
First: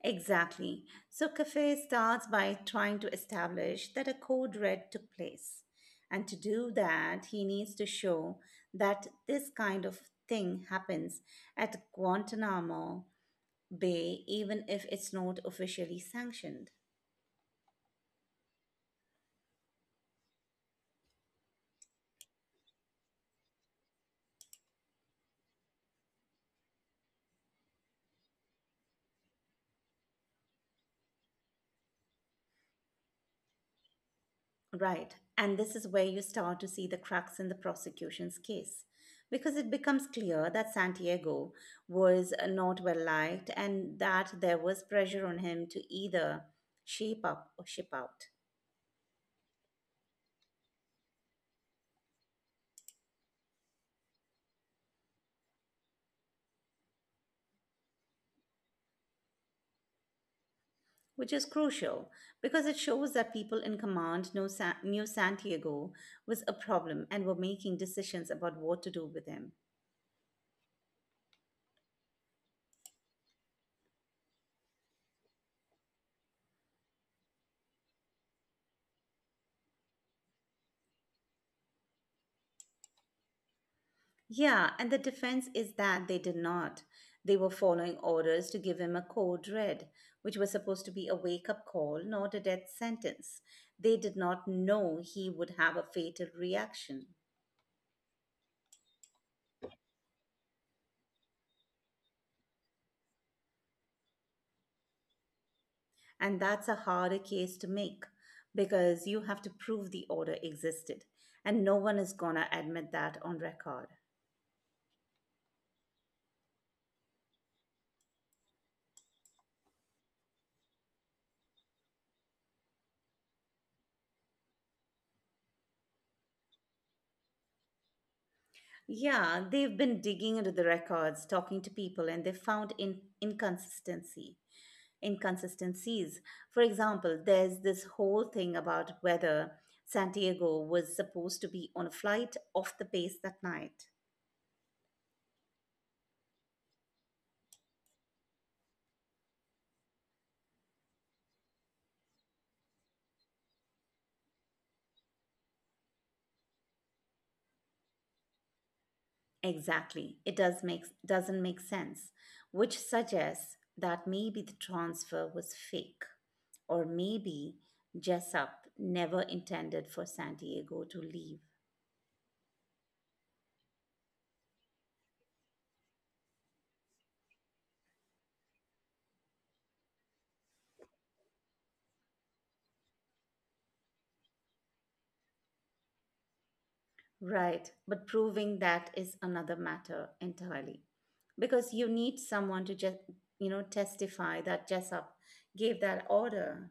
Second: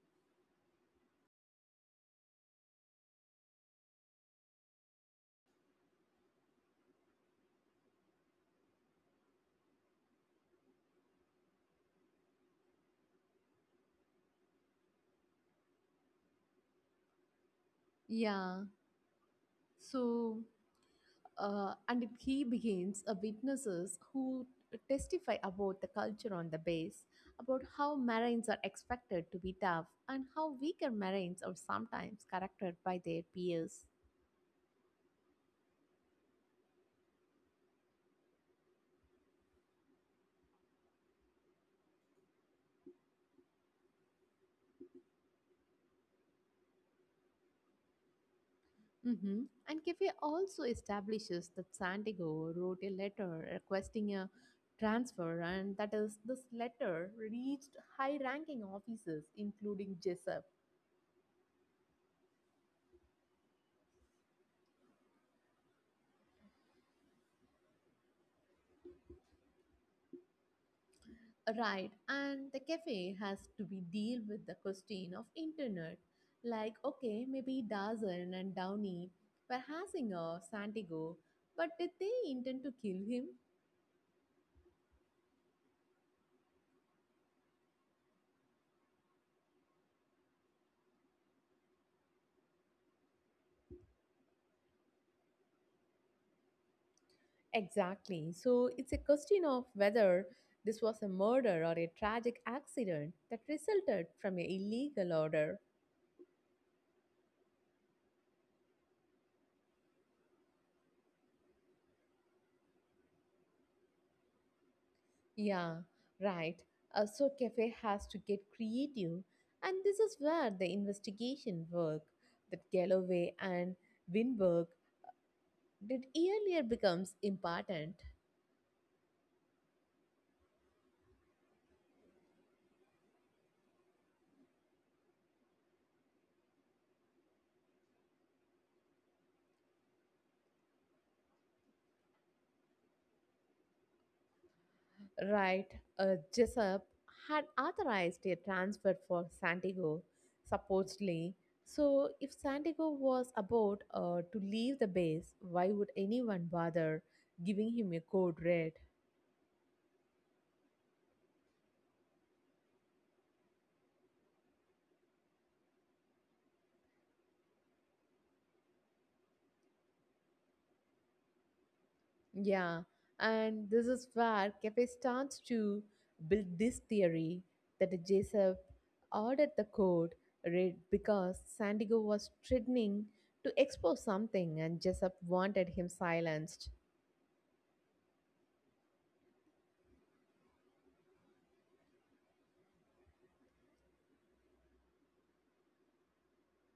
S2: Exactly. So Cafe starts by trying to establish that a code red took place. And to do that, he needs to show that this kind of thing happens at Guantanamo Bay, even if it's not officially sanctioned.
S1: Yeah. So, and it, he begins a witnesses who testify about the culture on the base, about how Marines are expected to be tough, and how weaker Marines are sometimes corrected by their peers.
S2: Right. And this is where you start to see the cracks in the prosecution's case. Because it becomes clear that Santiago was not well liked and that there was pressure on him to either shape up or ship out,
S1: And Cafe also establishes that Santiago wrote a letter requesting a transfer, and that is, this letter reached high ranking officers, including Jessup.
S2: which is crucial because it shows that people in command know knew Santiago was a problem and were making decisions about what to do with him.
S1: Right, and the cafe has to be deal with the question of internet. Like, okay, maybe Dazen and Downey were harassing of Santiago, but did they intend to kill him?
S2: Yeah, and the defense is that they did not. They were following orders to give him a code red, which was supposed to be a wake up call, not a death sentence. They did not know he would have a fatal reaction.
S1: Exactly. So it's a question of whether this was a murder or a tragic accident that resulted from an illegal order.
S2: And that's a harder case to make because you have to prove the order existed. And no one is gonna admit that on record.
S1: Yeah, right. So cafe has to get creative, and this is where the investigation work that Galloway and Winberg did earlier becomes important.
S2: Yeah, they've been digging into the records, talking to people, and they found in- inconsistency. Inconsistencies. For example, there's this whole thing about whether Santiago was supposed to be on a flight off the base that night.
S1: Right, Jessup had authorized a transfer for Santiago, supposedly. So, if Santiago was about to leave the base, why would anyone bother giving him a code red?
S2: Exactly. It does doesn't make sense, which suggests that maybe the transfer was fake, or maybe Jessup never intended for Santiago to leave.
S1: Yeah, and this is where Cafe starts to build this theory that Jessup ordered the code red because Santiago was threatening to expose something and Jessup wanted him silenced.
S2: Right, but proving that is another matter entirely. Because you need someone to just, you know, testify that Jessup gave that order.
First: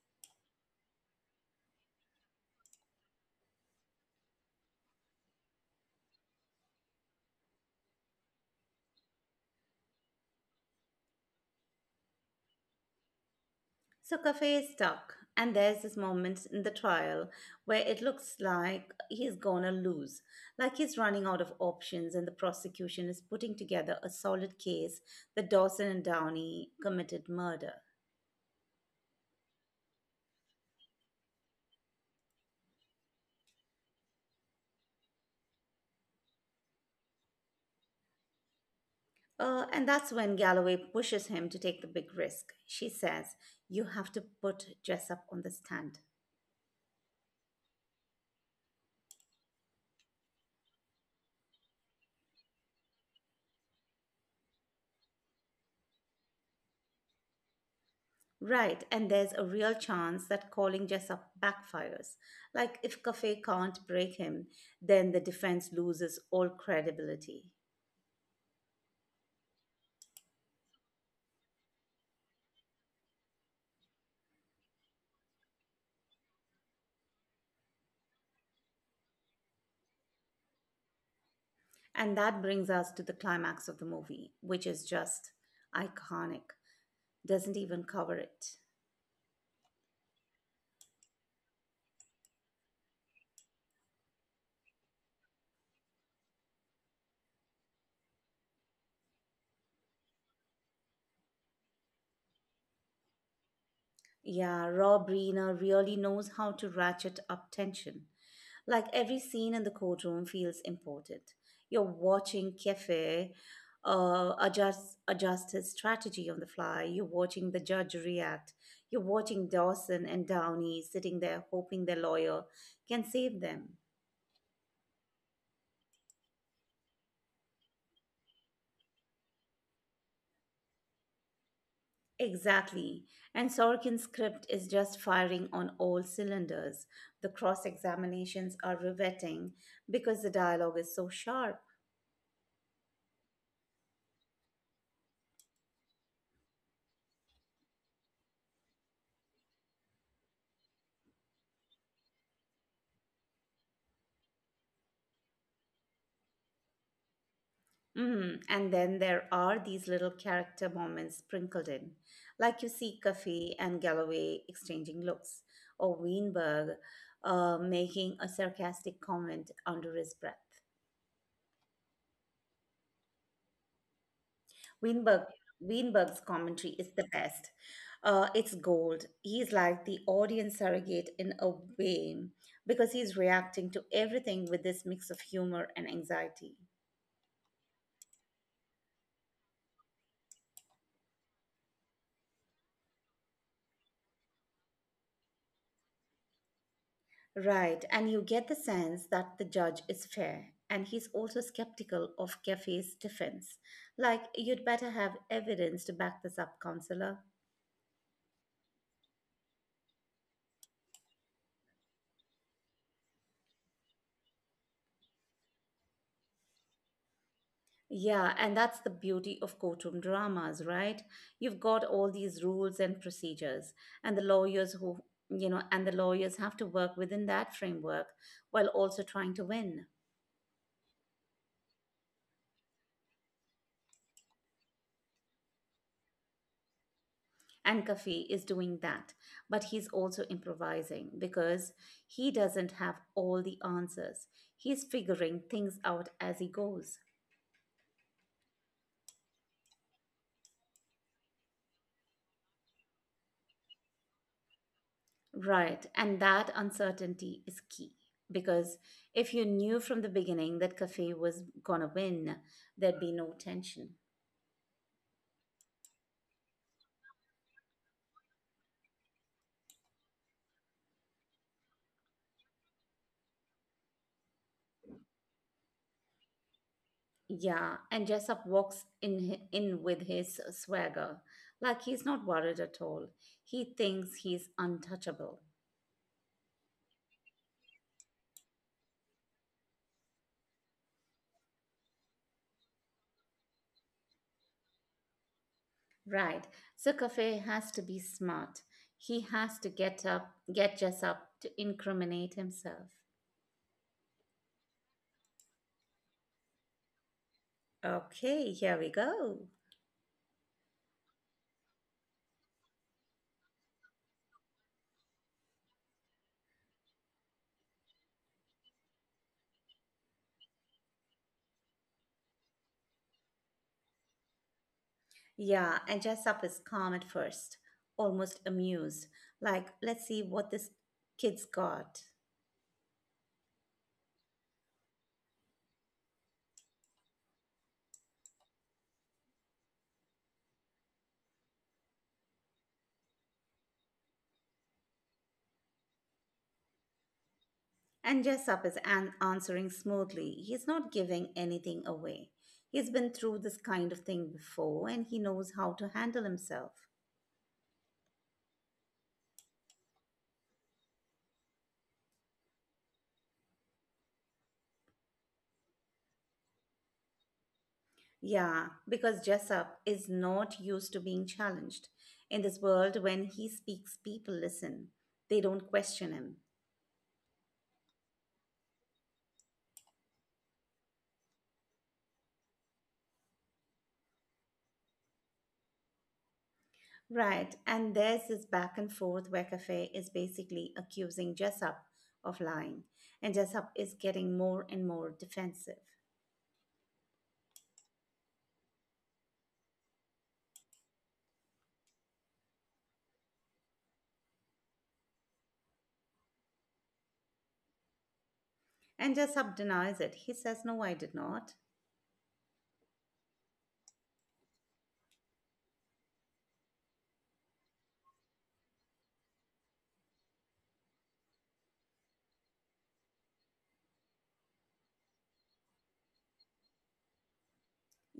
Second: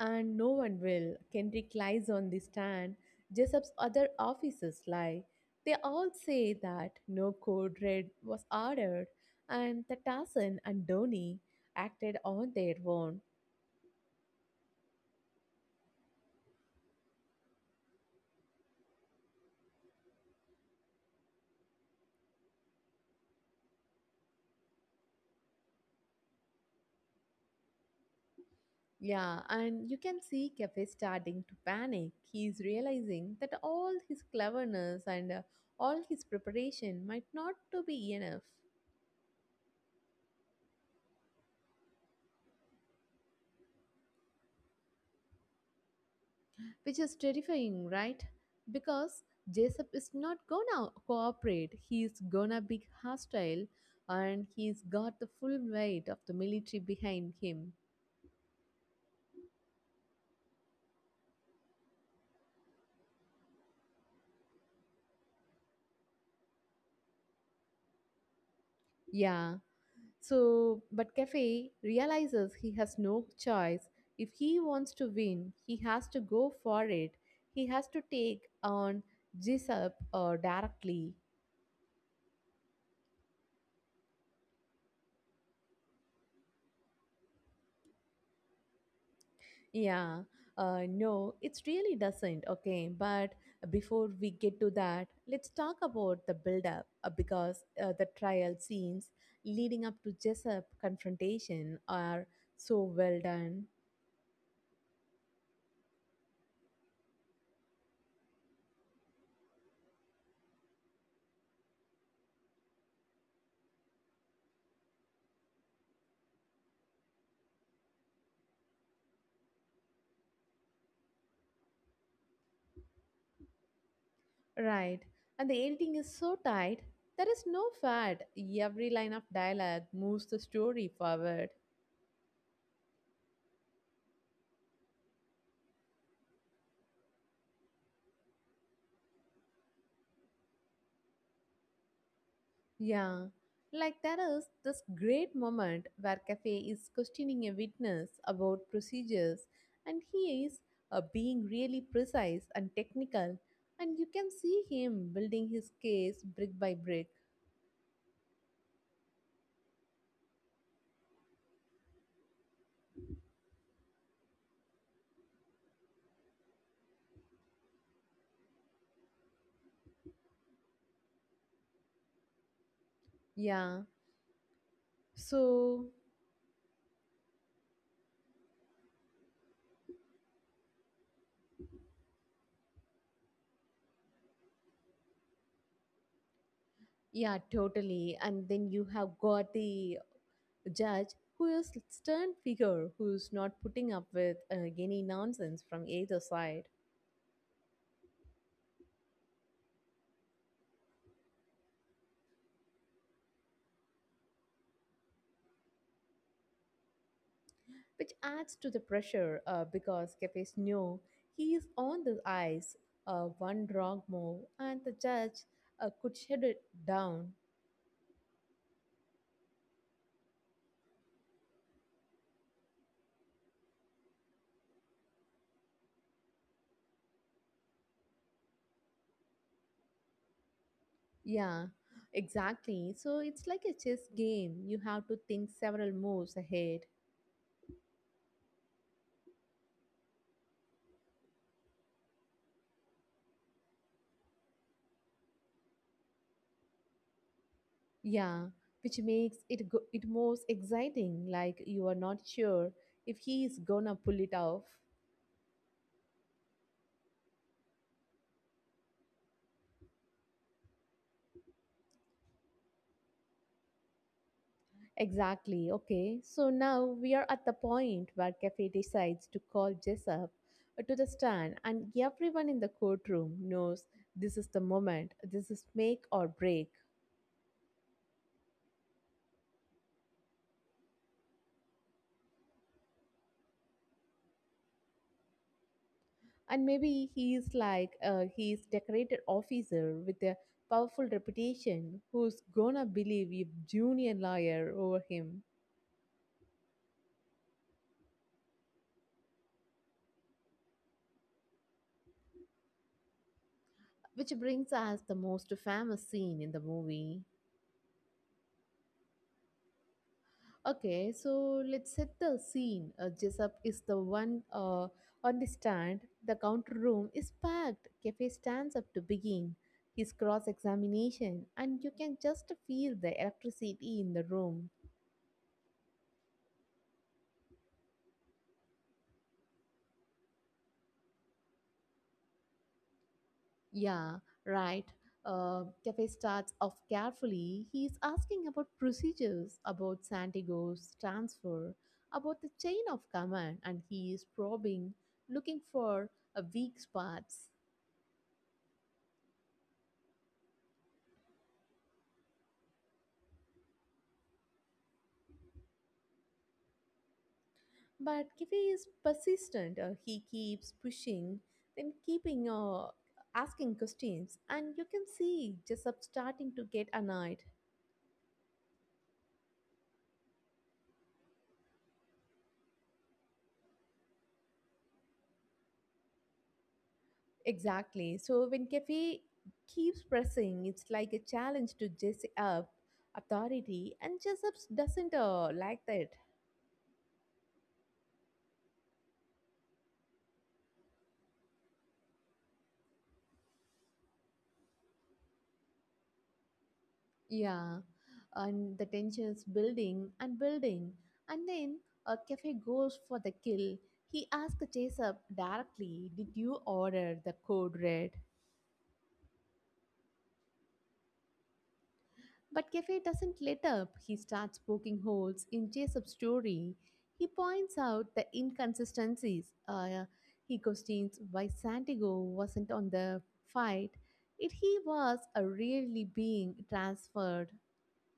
S1: And no one will. Kendrick lies on the stand. Jessup's other officers lie. They all say that no code red was ordered, and that Tarzan and Donnie acted on their own.
S2: So Cafe is stuck, and there's this moment in the trial where it looks like he's gonna lose, like he's running out of options, and the prosecution is putting together a solid case that Dawson and Downey committed murder.
S1: Yeah, and you can see Cafe starting to panic. He's realizing that all his cleverness and all his preparation might not to be enough.
S2: And that's when Galloway pushes him to take the big risk. She says, you have to put Jessup on the stand.
S1: Which is terrifying, right? Because Jessup is not gonna cooperate. He's gonna be hostile, and he's got the full weight of the military behind him.
S2: Right, and there's a real chance that calling Jessup backfires. Like if Cafe can't break him, then the defense loses all credibility.
S1: Yeah. So, but Cafe realizes he has no choice. If he wants to win, he has to go for it. He has to take on Jessup directly.
S2: And that brings us to the climax of the movie, which is just iconic. Doesn't even cover it.
S1: Yeah, no, it really doesn't. Okay, but before we get to that, let's talk about the build up because the trial scenes leading up to Jessup's confrontation are so well done,
S2: Yeah, Rob Reiner really knows how to ratchet up tension. Like every scene in the courtroom feels important. You're watching Kefe adjust his strategy on the fly. You're watching the judge react. You're watching Dawson and Downey sitting there hoping their lawyer can save them.
S1: right? And the editing is so tight, there is no fat. Every line of dialogue moves the story forward.
S2: Exactly. And Sorkin's script is just firing on all cylinders. The cross examinations are riveting because the dialogue is so sharp.
S1: Yeah, like there is this great moment where Cafe is questioning a witness about procedures, and he is being really precise and technical, and you can see him building his case brick by brick.
S2: Hmm, and then there are these little character moments sprinkled in, like you see Coffey and Galloway exchanging looks, or Weinberg making a sarcastic comment under his breath.
S1: Yeah,
S2: Weinberg,
S1: so
S2: Weinberg's commentary is the best. It's gold. He's like the audience surrogate in a way because he's reacting to everything with this mix of humor and anxiety.
S1: yeah, totally. And then you have got the judge who is stern figure who's not putting up with any nonsense from either side.
S2: Right, and you get the sense that the judge is fair, and he's also skeptical of Kefe's defense. Like, you'd better have evidence to back this up, counselor.
S1: Which adds to the pressure because cafes know he is on the ice. One wrong move, and the judge could shut it down.
S2: Yeah, and that's the beauty of courtroom dramas, right? You've got all these rules and procedures, and you know, and the lawyers have to work within that framework while also trying to win.
S1: Yeah, exactly. So it's like a chess game. You have to think several moves ahead.
S2: And Kafi is doing that, but he's also improvising because he doesn't have all the answers. He's figuring things out as he goes.
S1: Yeah, which makes it it most exciting. Like you are not sure if he is gonna pull it off.
S2: Right, and that uncertainty is key because if you knew from the beginning that Kafi was gonna win, there'd be no tension.
S1: Exactly. Okay. So now we are at the point where Cafe decides to call Jessup to the stand, and everyone in the courtroom knows this is the moment. This is make or break.
S2: Yeah, and Jessup walks in with his swagger, like he's not worried at all. He thinks he's untouchable.
S1: And maybe he is like he is decorated officer with a powerful reputation who's gonna believe you junior lawyer over him.
S2: Right. So Cafe has to be smart. He has to get Jess up to incriminate himself.
S1: Which brings us the most famous scene in the movie.
S2: Okay, here we go.
S1: Okay, so let's set the scene. Jessup is the one on the stand. The counter room is packed. Cafe stands up to begin his cross examination, and you can just feel the electricity in the room.
S2: Yeah, and Jessup is calm at first, almost amused, like, let's see what this kid's got.
S1: Yeah, right. Cafe starts off carefully. He is asking about procedures, about Santiago's transfer, about the chain of command, and he is probing, looking for a weak spots.
S2: And Jessup is answering smoothly. He's not giving anything away. He's been through this kind of thing before and he knows how to handle himself.
S1: But Kitty is persistent. He keeps pushing, then keeping asking questions, and you can see Jessup starting to get annoyed.
S2: Yeah, because Jessup is not used to being challenged. In this world, when he speaks, people listen, they don't question him.
S1: Exactly. So when Kefi keeps pressing, it's like a challenge to Jessup authority, and Jessup doesn't like that.
S2: Right, and there's this back and forth where Cafe is basically accusing Jessup of lying, and Jessup is getting more and more defensive.
S1: Yeah, and the tension is building and building, and then Kefi goes for the kill. He asked Jessup directly, "Did you order the code red?"
S2: And Jessup denies it. He says, no, I did not.
S1: But Cafe doesn't let up. He starts poking holes in Jacob's story. He points out the inconsistencies. He questions why Santiago wasn't on the fight if he was really being transferred.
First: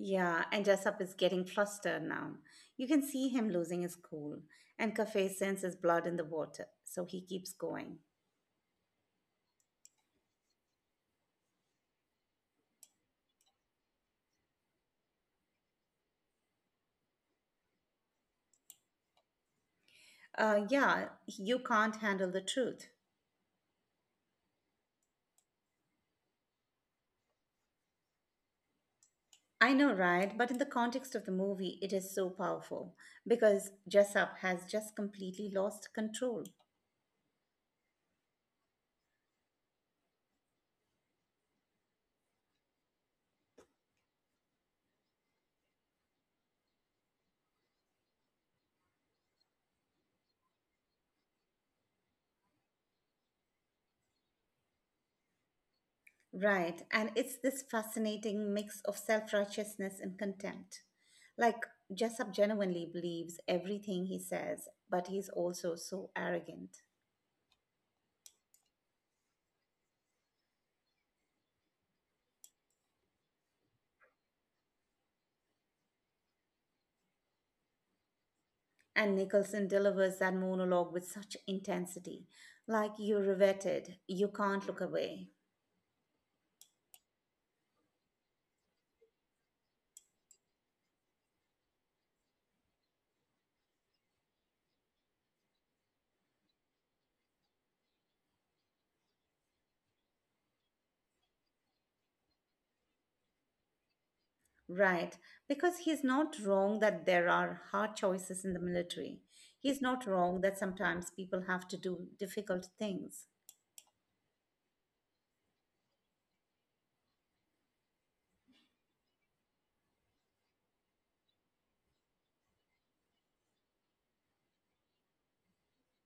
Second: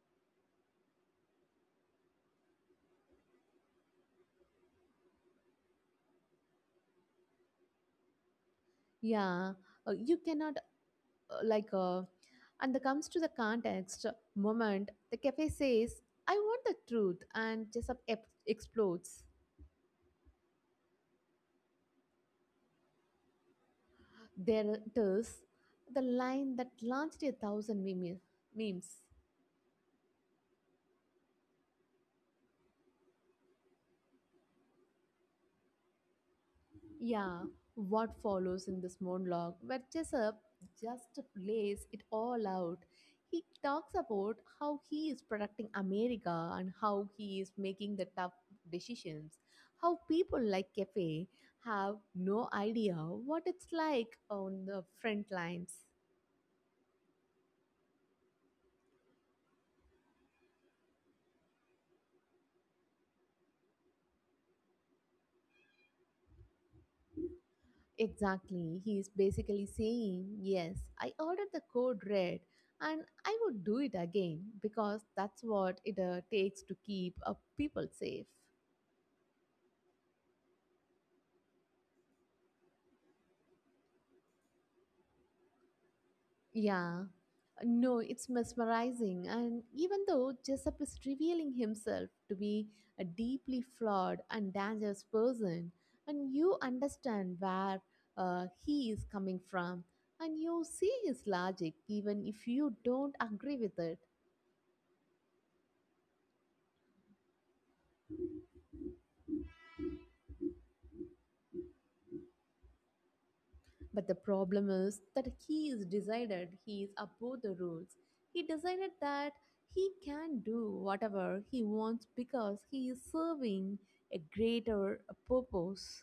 S2: Yeah, and Jessup is getting flustered now. You can see him losing his cool, and Cafe senses blood in the water, so he keeps going.
S1: Yeah, you cannot like. And that comes to the context moment. The cafe says, "I want the truth," and Jessup explodes.
S2: Yeah, you can't handle the truth.
S1: There it is, the line that launched a thousand memes.
S2: I know, right? But in the context of the movie, it is so powerful because Jessup has just completely lost control.
S1: Yeah, what follows in this monologue where Jessup just lays it all out. He talks about how he is protecting America and how he is making the tough decisions. How people like Kefe have no idea what it's like on the front lines.
S2: Right, and it's this fascinating mix of self righteousness and contempt. Like, Jessup genuinely believes everything he says, but he's also so arrogant.
S1: Exactly. He is basically saying, "Yes, I ordered the code red and I would do it again because that's what it takes to keep people safe."
S2: And Nicholson delivers that monologue with such intensity. Like, you're riveted, you can't look away.
S1: Yeah, no, it's mesmerizing. And even though Jessup is revealing himself to be a deeply flawed and dangerous person, and you understand where he is coming from, and you see his logic, even if you don't agree with it.
S2: Right, because he's not wrong that there are hard choices in the military. He's not wrong that sometimes people have to do difficult things.
S1: But the problem is that he is decided he is above the rules. He decided that he can do whatever he wants because he is serving a greater purpose.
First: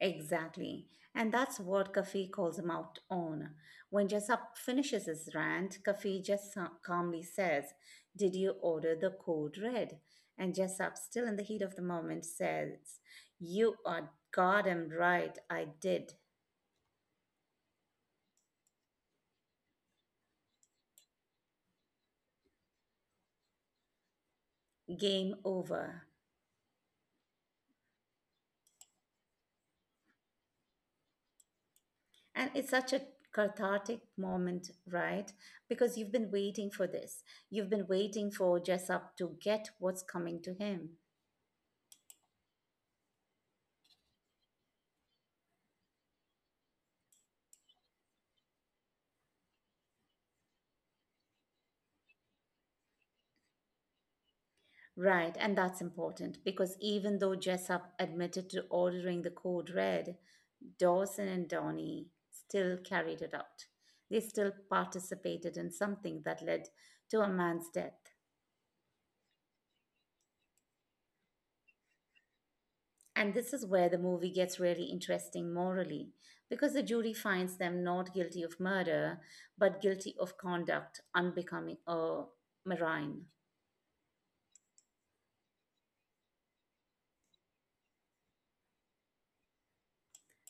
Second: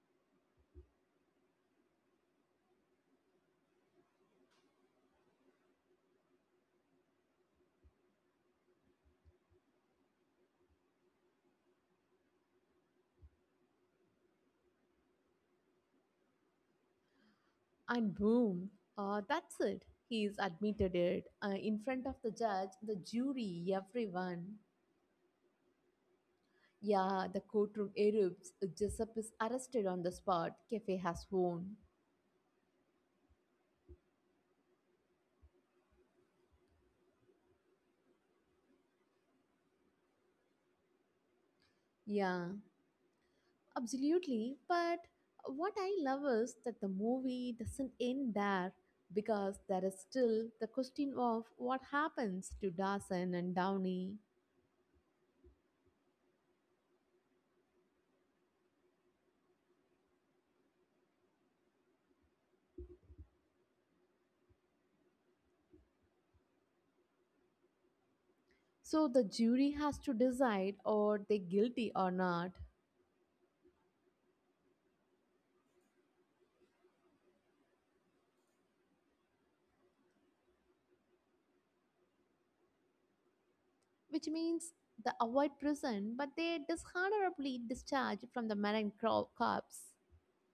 S2: Exactly. And that's what Kafi calls him out on. When Jessup finishes his rant, Kafi just calmly says, did you order the code red? And Jessup, still in the heat of the moment, says, you are goddamn right, I did.
S1: And boom, that's it. He is admitted it in front of the judge, the jury, everyone.
S2: Game over.
S1: Yeah, the courtroom erupts. Jessup is arrested on the spot. Cafe has won.
S2: And it's such a cathartic moment, right? Because you've been waiting for this. You've been waiting for Jessup to get what's coming to him.
S1: Yeah. Absolutely. But what I love is that the movie doesn't end there, because there is still the question of what happens to Dawson and Downey.
S2: Right, and that's important because even though Jessup admitted to ordering the code red, Dawson and Donnie still carried it out. They still participated in something that led to a man's death.
S1: So the jury has to decide, are they guilty or not,
S2: And this is where the movie gets really interesting morally, because the jury finds them not guilty of murder, but guilty of conduct unbecoming a marine.
S1: which means they avoid prison but they dishonorably discharged from the Marine Corps.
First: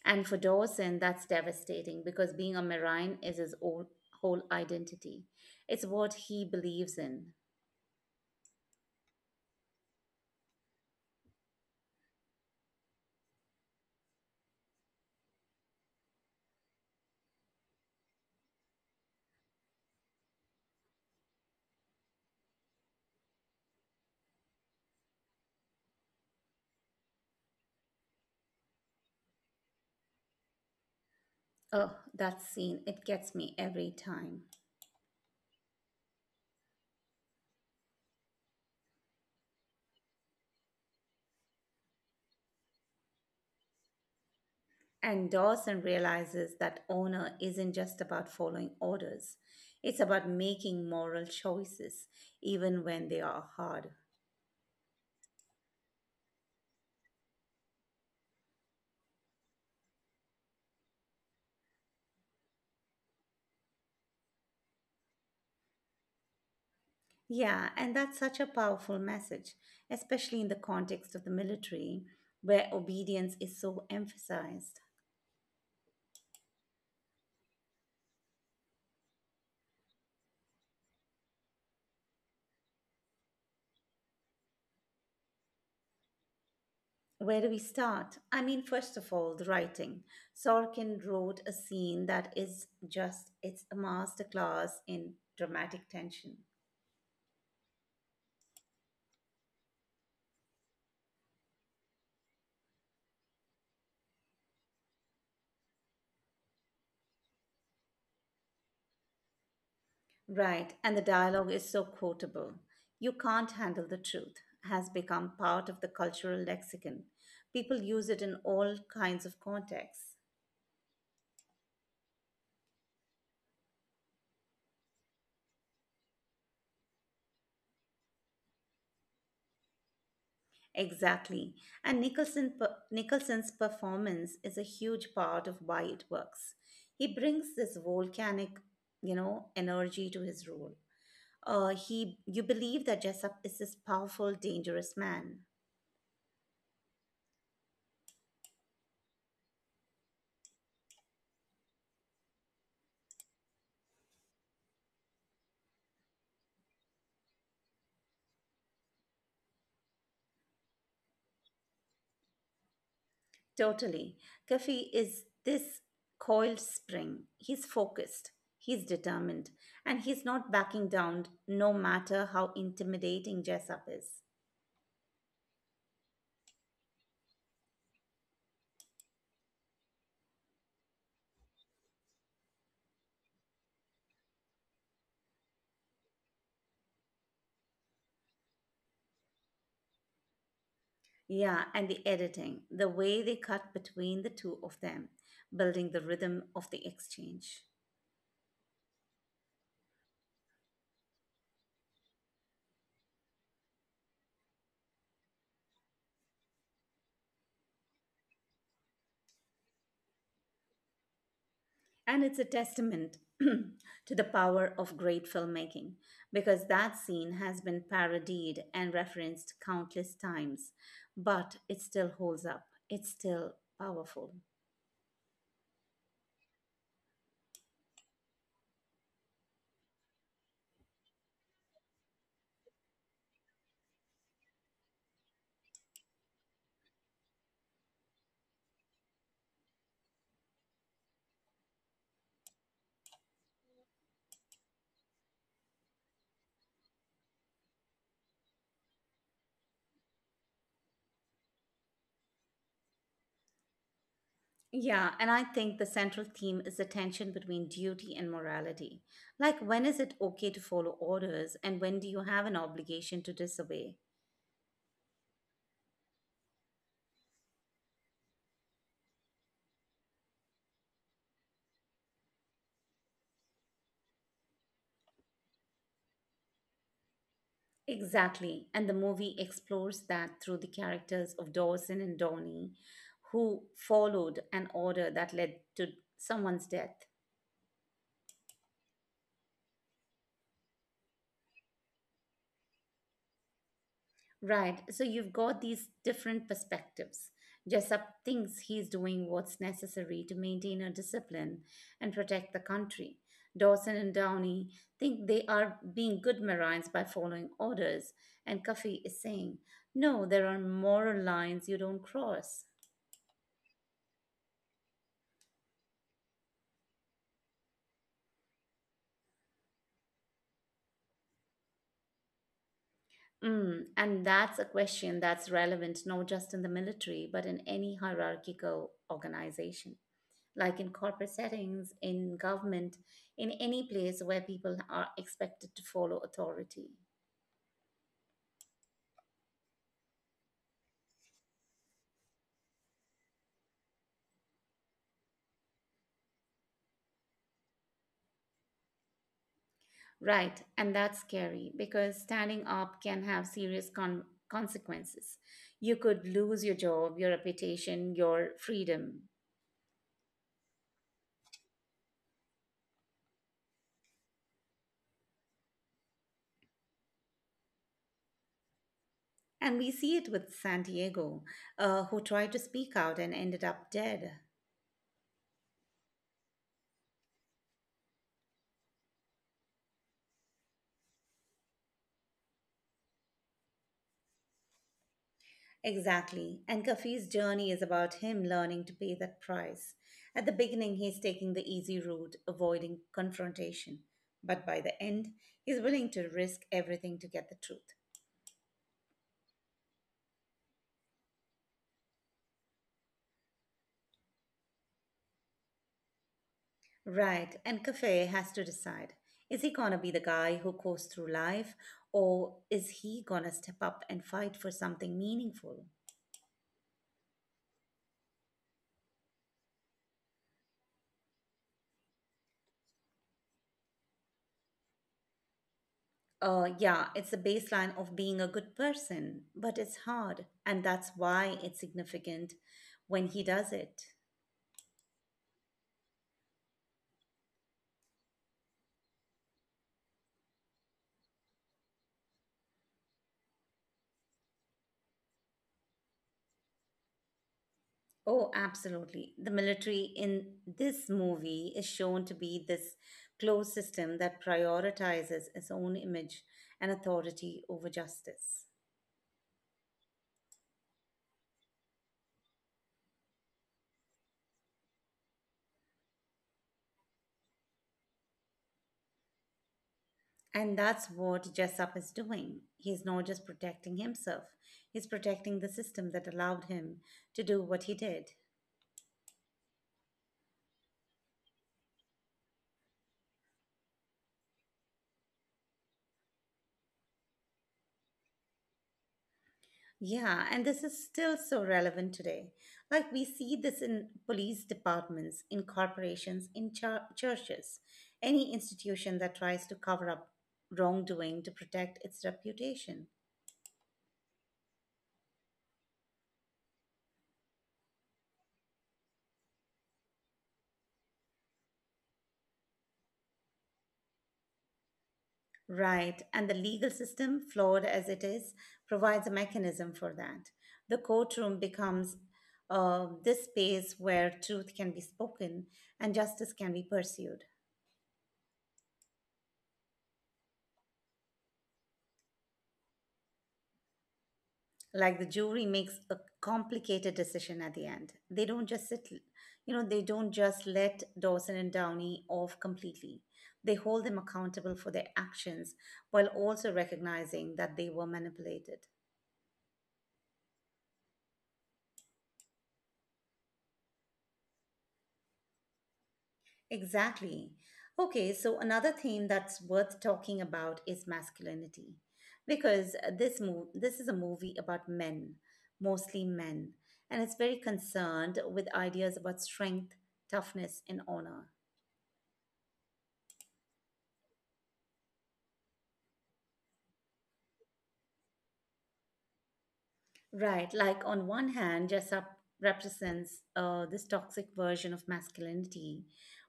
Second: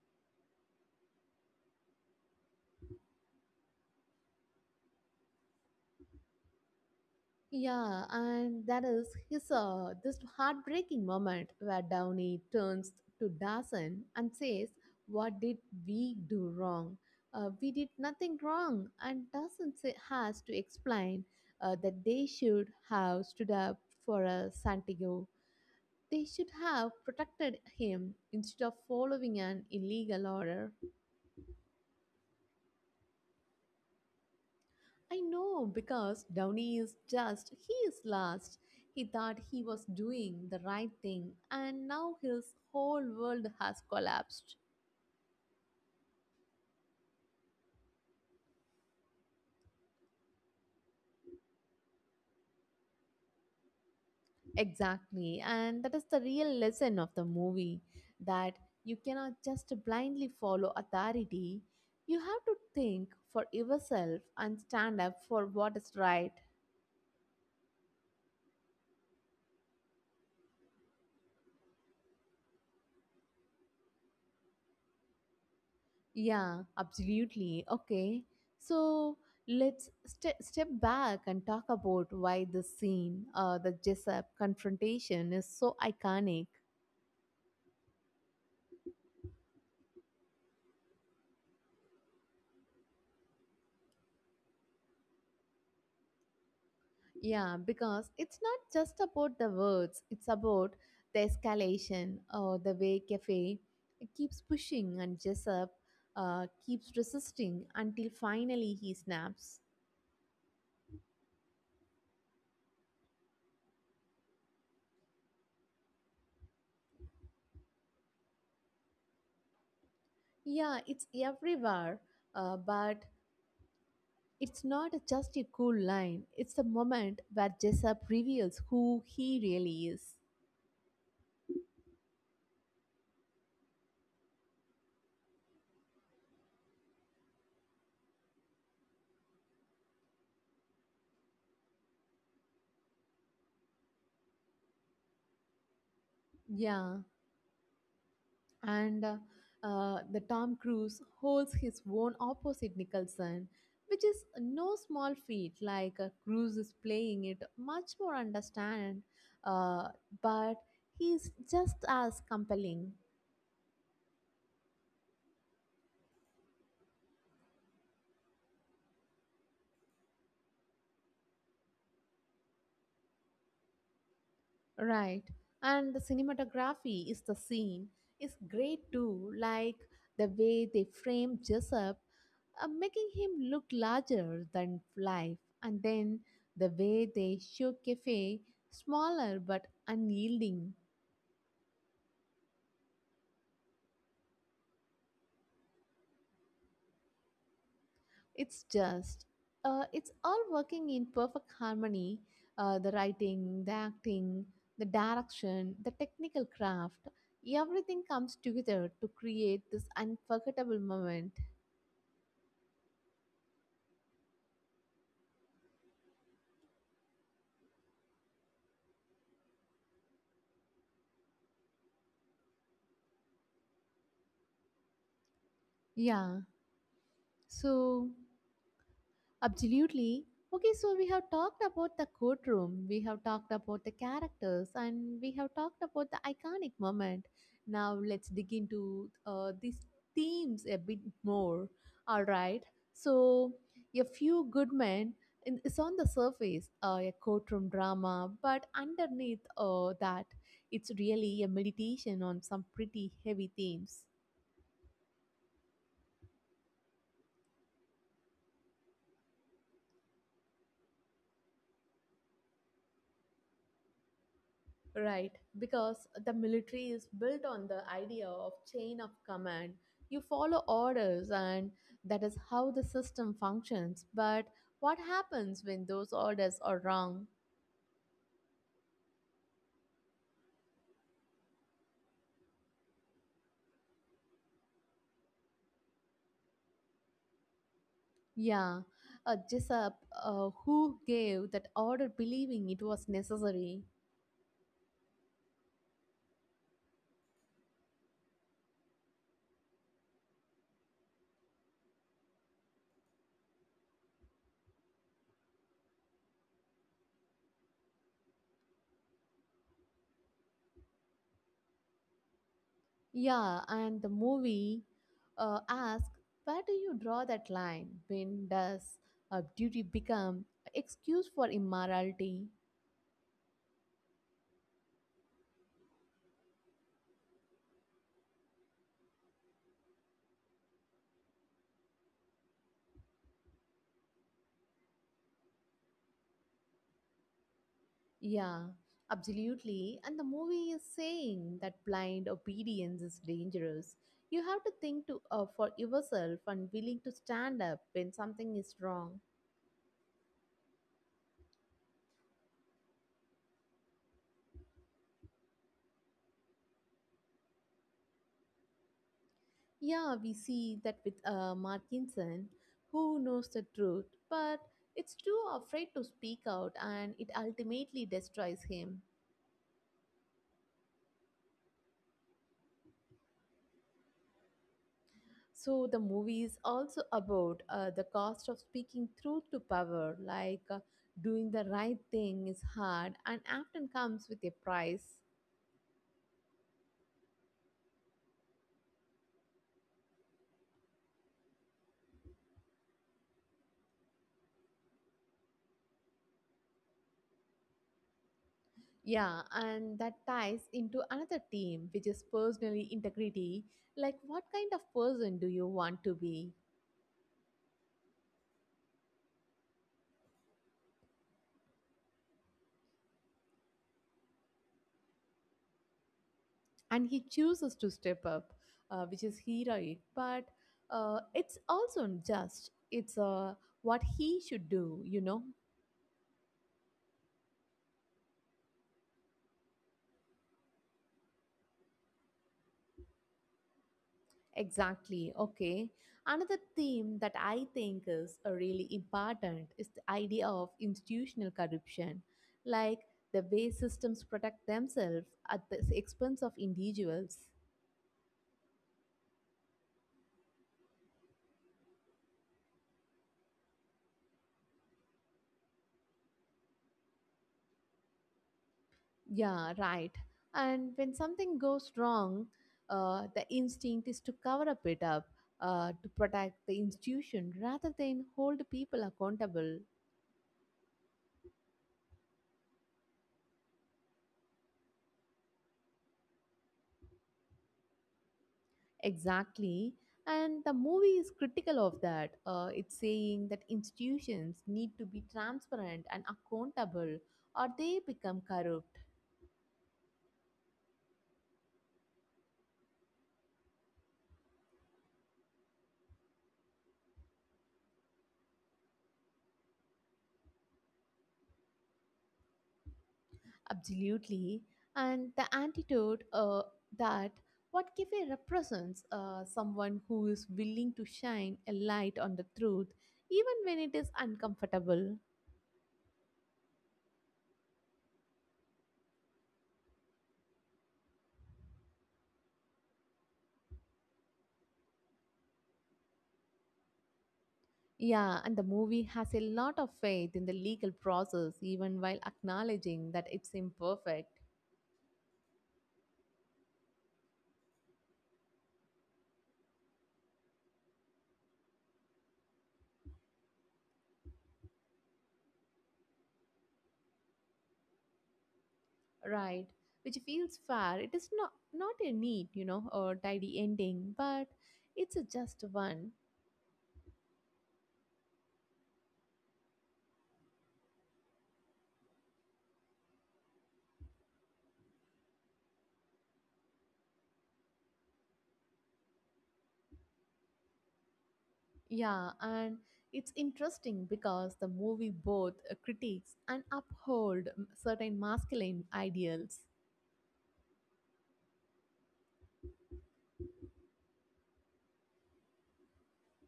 S2: And for Dawson, that's devastating because being a marine is his whole identity. It's what he believes in.
S1: Yeah, and that is his this heartbreaking moment where Downey turns to Dawson and says, "What did we do wrong? We did nothing wrong." And Dawson say, has to explain that they should have stood up for Santiago. They should have protected him instead of following an illegal order.
S2: Oh, that scene, it gets me every time.
S1: I know, because Downey is just, he is lost. He thought he was doing the right thing, and now his whole world has collapsed.
S2: And Dawson realizes that honor isn't just about following orders, it's about making moral choices, even when they are hard.
S1: Exactly, and that is the real lesson of the movie, that you cannot just blindly follow authority. You have to think for yourself and stand up for what is right.
S2: Yeah, and that's such a powerful message, especially in the context of the military, where obedience is so emphasized.
S1: Yeah, absolutely. Okay. So let's step back and talk about why this scene, the Jessup confrontation, is so iconic.
S2: Where do we start? I mean, first of all, the writing. Sorkin wrote a scene that is just, it's a masterclass in dramatic tension.
S1: Yeah, because it's not just about the words, it's about the escalation or the way Cafe keeps pushing and Jessup keeps resisting until finally he snaps.
S2: Right, and the dialogue is so quotable. "You can't handle the truth" has become part of the cultural lexicon. People use it in all kinds of contexts.
S1: Yeah, it's everywhere, but it's not just a cool line, it's the moment where Jessup reveals who he really is.
S2: Exactly. And Nicholson's performance is a huge part of why it works. He brings this volcanic, you know, energy to his role. You believe that Jessup is this powerful, dangerous man.
S1: Yeah, and the Tom Cruise holds his own opposite Nicholson, which is no small feat. Like Cruise is playing it much more understand, uh, but he's just as compelling,
S2: Totally. Kafi is this coiled spring. He's focused, he's determined, and he's not backing down no matter how intimidating Jessup is.
S1: right? And the cinematography is the scene is great too, like the way they frame Jessup making him look larger than life. And then the way they show Cafe, smaller but unyielding.
S2: Yeah, and the editing, the way they cut between the two of them, building the rhythm of the exchange.
S1: It's just, it's all working in perfect harmony. The writing, the acting, the direction, the technical craft, everything comes together to create this unforgettable moment.
S2: And it's a testament to the power of great filmmaking because that scene has been parodied and referenced countless times, but it still holds up. It's still powerful.
S1: Yeah. So. Absolutely. Okay, so we have talked about the courtroom, we have talked about the characters, and we have talked about the iconic moment. Now let's dig into these themes a bit more. All right. So, a few good men is on the surface a courtroom drama, but underneath that, it's really a meditation on some pretty heavy themes.
S2: Yeah, and I think the central theme is the tension between duty and morality. Like, when is it okay to follow orders, and when do you have an obligation to disobey?
S1: Right, because the military is built on the idea of chain of command. You follow orders, and that is how the system functions. But what happens when those orders are wrong?
S2: Exactly. And the movie explores that through the characters of Dawson and Donnie, who followed an order that led to someone's death.
S1: Yeah, Jessup, who gave that order believing it was necessary?
S2: Right. So you've got these different perspectives. Jessup thinks he's doing what's necessary to maintain a discipline and protect the country. Dawson and Downey think they are being good Marines by following orders, and Cuffy is saying, no, there are moral lines you don't cross.
S1: Yeah, and the movie asks, where do you draw that line? When does duty become excuse for immorality?
S2: Mm, and that's a question that's relevant not just in the military, but in any hierarchical organization, like in corporate settings, in government, in any place where people are expected to follow authority.
S1: Yeah, absolutely. And the movie is saying that blind obedience is dangerous. You have to think to, for yourself and willing to stand up when something is wrong.
S2: Right, and that's scary because standing up can have serious consequences. You could lose your job, your reputation, your freedom.
S1: Yeah, we see that with Markinson, who knows the truth, but it's too afraid to speak out and it ultimately destroys him.
S2: And we see it with Santiago, who tried to speak out and ended up dead.
S1: So the movie is also about the cost of speaking truth to power, like doing the right thing is hard and often comes with a price.
S2: Exactly. And Kafi's journey is about him learning to pay that price. At the beginning, he's taking the easy route, avoiding confrontation. But by the end, he's willing to risk everything to get the truth.
S1: Yeah, and that ties into another theme, which is personally integrity. Like, what kind of person do you want to be?
S2: Right. And Kafe has to decide is he going to be the guy who goes through life, or is he going to step up and fight for something meaningful?
S1: And he chooses to step up, which is heroic, but it's also just. It's what he should do, you know.
S2: Yeah, it's the baseline of being a good person, but it's hard. And that's why it's significant when he does it.
S1: Exactly. Okay. Another theme that I think is really important is the idea of institutional corruption, like the way systems protect themselves at the expense of individuals.
S2: Oh, absolutely. The military in this movie is shown to be this closed system that prioritizes its own image and authority over justice.
S1: Yeah, right. And when something goes wrong, the instinct is to cover up it up, to protect the institution rather than hold people accountable.
S2: And that's what Jessup is doing. He's not just protecting himself, he's protecting the system that allowed him to do what he did.
S1: Exactly. And the movie is critical of that. It's saying that institutions need to be transparent and accountable or they become corrupt.
S2: Yeah, and this is still so relevant today. Like we see this in police departments, in corporations, in churches, any institution that tries to cover up wrongdoing to protect its reputation.
S1: Absolutely. And the antidote that what cafe represents, someone who is willing to shine a light on the truth, even when it is uncomfortable.
S2: Right, and the legal system, flawed as it is, provides a mechanism for that. The courtroom becomes this space where truth can be spoken and justice can be pursued.
S1: Yeah, and the movie has a lot of faith in the legal process, even while acknowledging that it's imperfect.
S2: Like the jury makes a complicated decision at the end. They don't just sit, you know, they don't just let Dawson and Downey off completely. They hold them accountable for their actions while also recognizing that they were manipulated.
S1: Right, which feels fair. It is not a neat, you know, or tidy ending, but it's a just one.
S2: Exactly. Okay, so another theme that's worth talking about is masculinity. Because this is a movie about men, mostly men, and it's very concerned with ideas about strength, toughness, and honor.
S1: Yeah, and it's interesting because the movie both critiques and uphold certain masculine ideals.
S2: Right. Like on one hand, Jessup represents this toxic version of masculinity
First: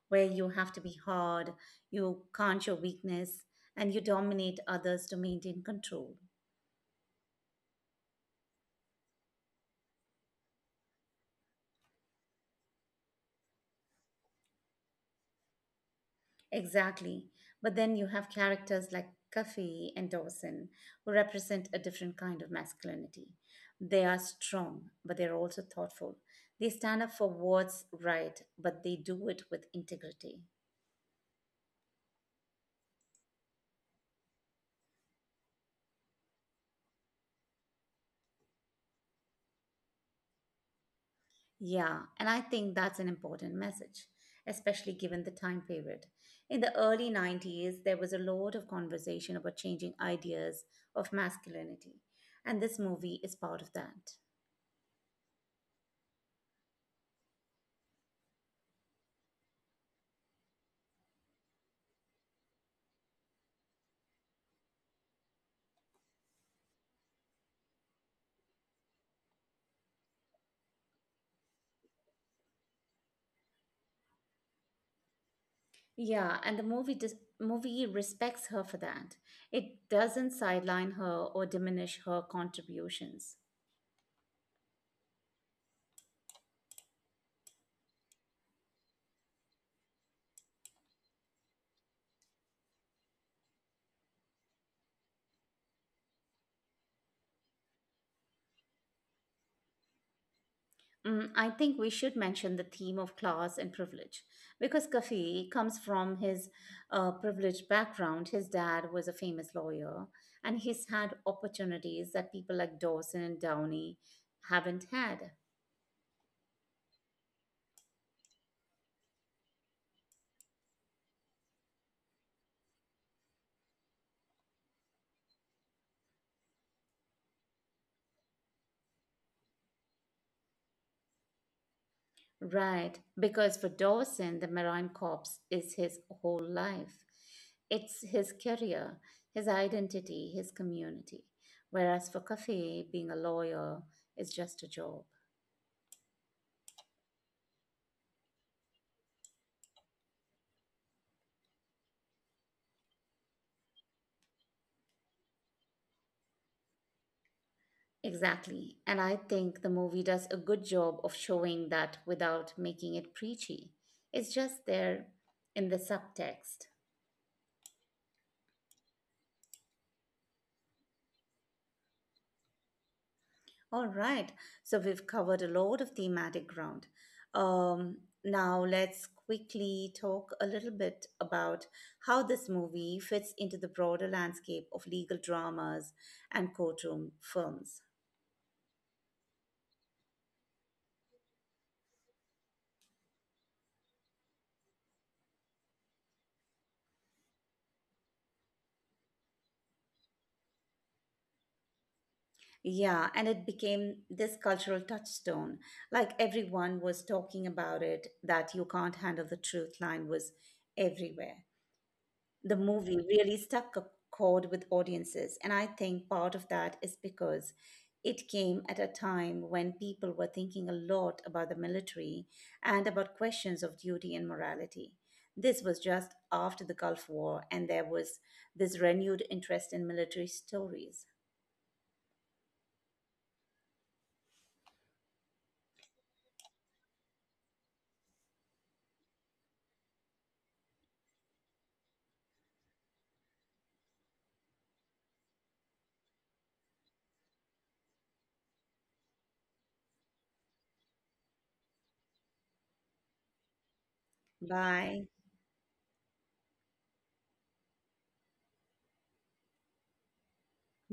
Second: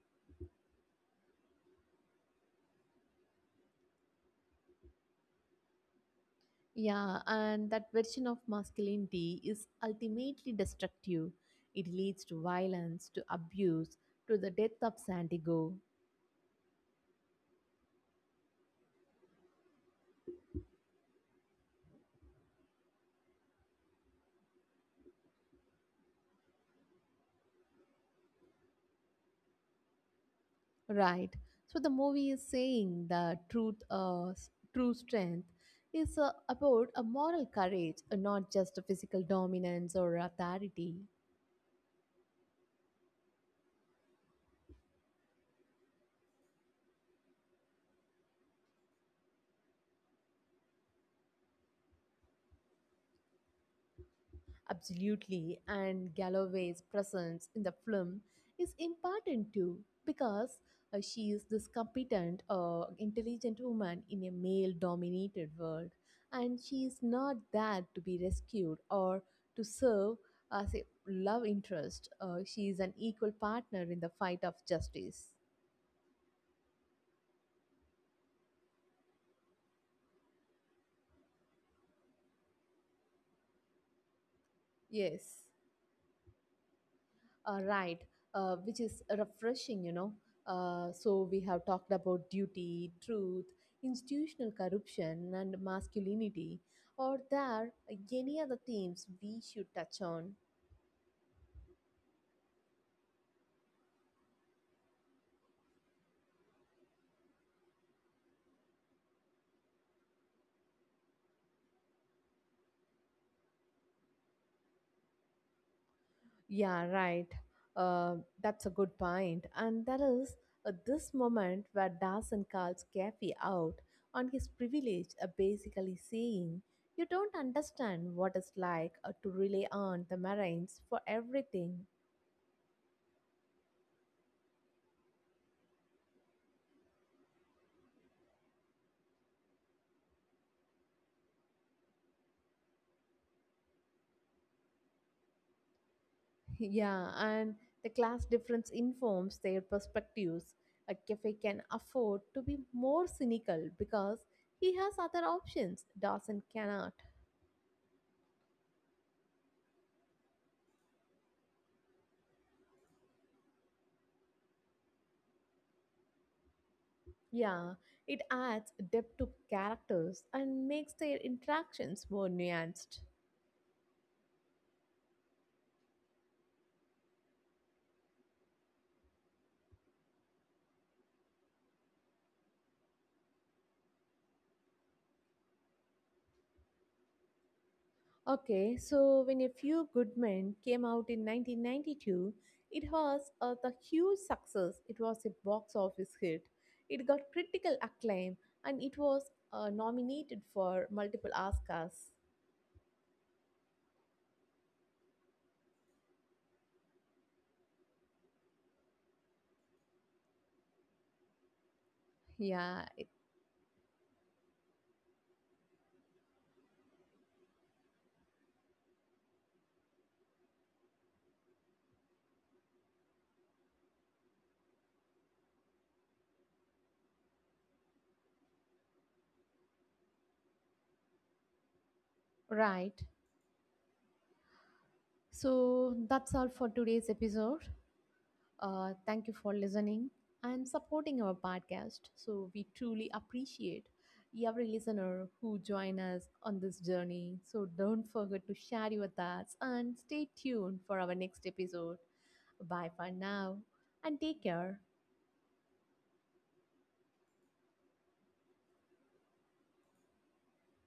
S2: where you have to be hard, you can't show weakness, and you dominate others to maintain control.
S1: Yeah, and that version of masculinity is ultimately destructive. It leads to violence, to abuse, to the death of Santiago.
S2: Exactly. But then you have characters like Cuffy and Dawson who represent a different kind of masculinity. They are strong, but they're also thoughtful. They stand up for what's right, but they do it with integrity.
S1: Right. So the movie is saying the truth, true strength is about a moral courage, not just a physical dominance or authority.
S2: Yeah, and I think that's an important message, especially given the time period. In the early 90s, there was a lot of conversation about changing ideas of masculinity, and this movie is part of that.
S1: Absolutely, and Galloway's presence in the film is important too, because she is this competent, intelligent woman in a male dominated world, and she is not there to be rescued or to serve as a love interest. She is an equal partner in the fight of justice.
S2: Yeah, and the movie respects her for that. It doesn't sideline her or diminish her contributions.
S1: Yes. Right, which is refreshing, you know. So we have talked about duty, truth, institutional corruption, and masculinity. Are there any other themes we should touch on?
S2: Mm, I think we should mention the theme of class and privilege because Kafi comes from his privileged background. His dad was a famous lawyer and he's had opportunities that people like Dawson and Downey haven't had.
S1: Yeah, right. That's a good point. And that is this moment where Dawson calls Kathy out on his privilege, basically saying, "You don't understand what it's like to rely on the Marines for everything."
S2: Right, because for Dawson, the Marine Corps is his whole life. It's his career, his identity, his community. Whereas for Kafi, being a lawyer is just a job.
S1: Yeah, and the class difference informs their perspectives. A cafe can afford to be more cynical because he has other options. Dawson cannot.
S2: Exactly. And I think the movie does a good job of showing that without making it preachy. It's just there in the subtext.
S1: Yeah, it adds depth to characters and makes their interactions more nuanced.
S2: All right. So we've covered a lot of thematic ground. Um, Now let's quickly talk a little bit about how this movie fits into the broader landscape of legal dramas and courtroom films.
S1: Okay, so when A Few Good Men came out in 1992, it was a the huge success. It was a box office hit. It got critical acclaim and it was nominated for multiple Oscars.
S2: Yeah, and it became this cultural touchstone. Like everyone was talking about it, that "you can't handle the truth" line was everywhere. The
S1: Yeah,
S2: movie
S1: it-
S2: really stuck a chord with audiences, and I think part of that is because it came at a time when people were thinking a lot about the military and about questions of duty and morality. This was just after the Gulf War, and there was this renewed interest in military stories.
S1: right. So that's all for today's episode. Thank you for listening and supporting our podcast. So we truly appreciate every listener who join us on this journey. So don't forget to share your thoughts and stay tuned for our next episode. Bye for now and take care.
S2: Bye.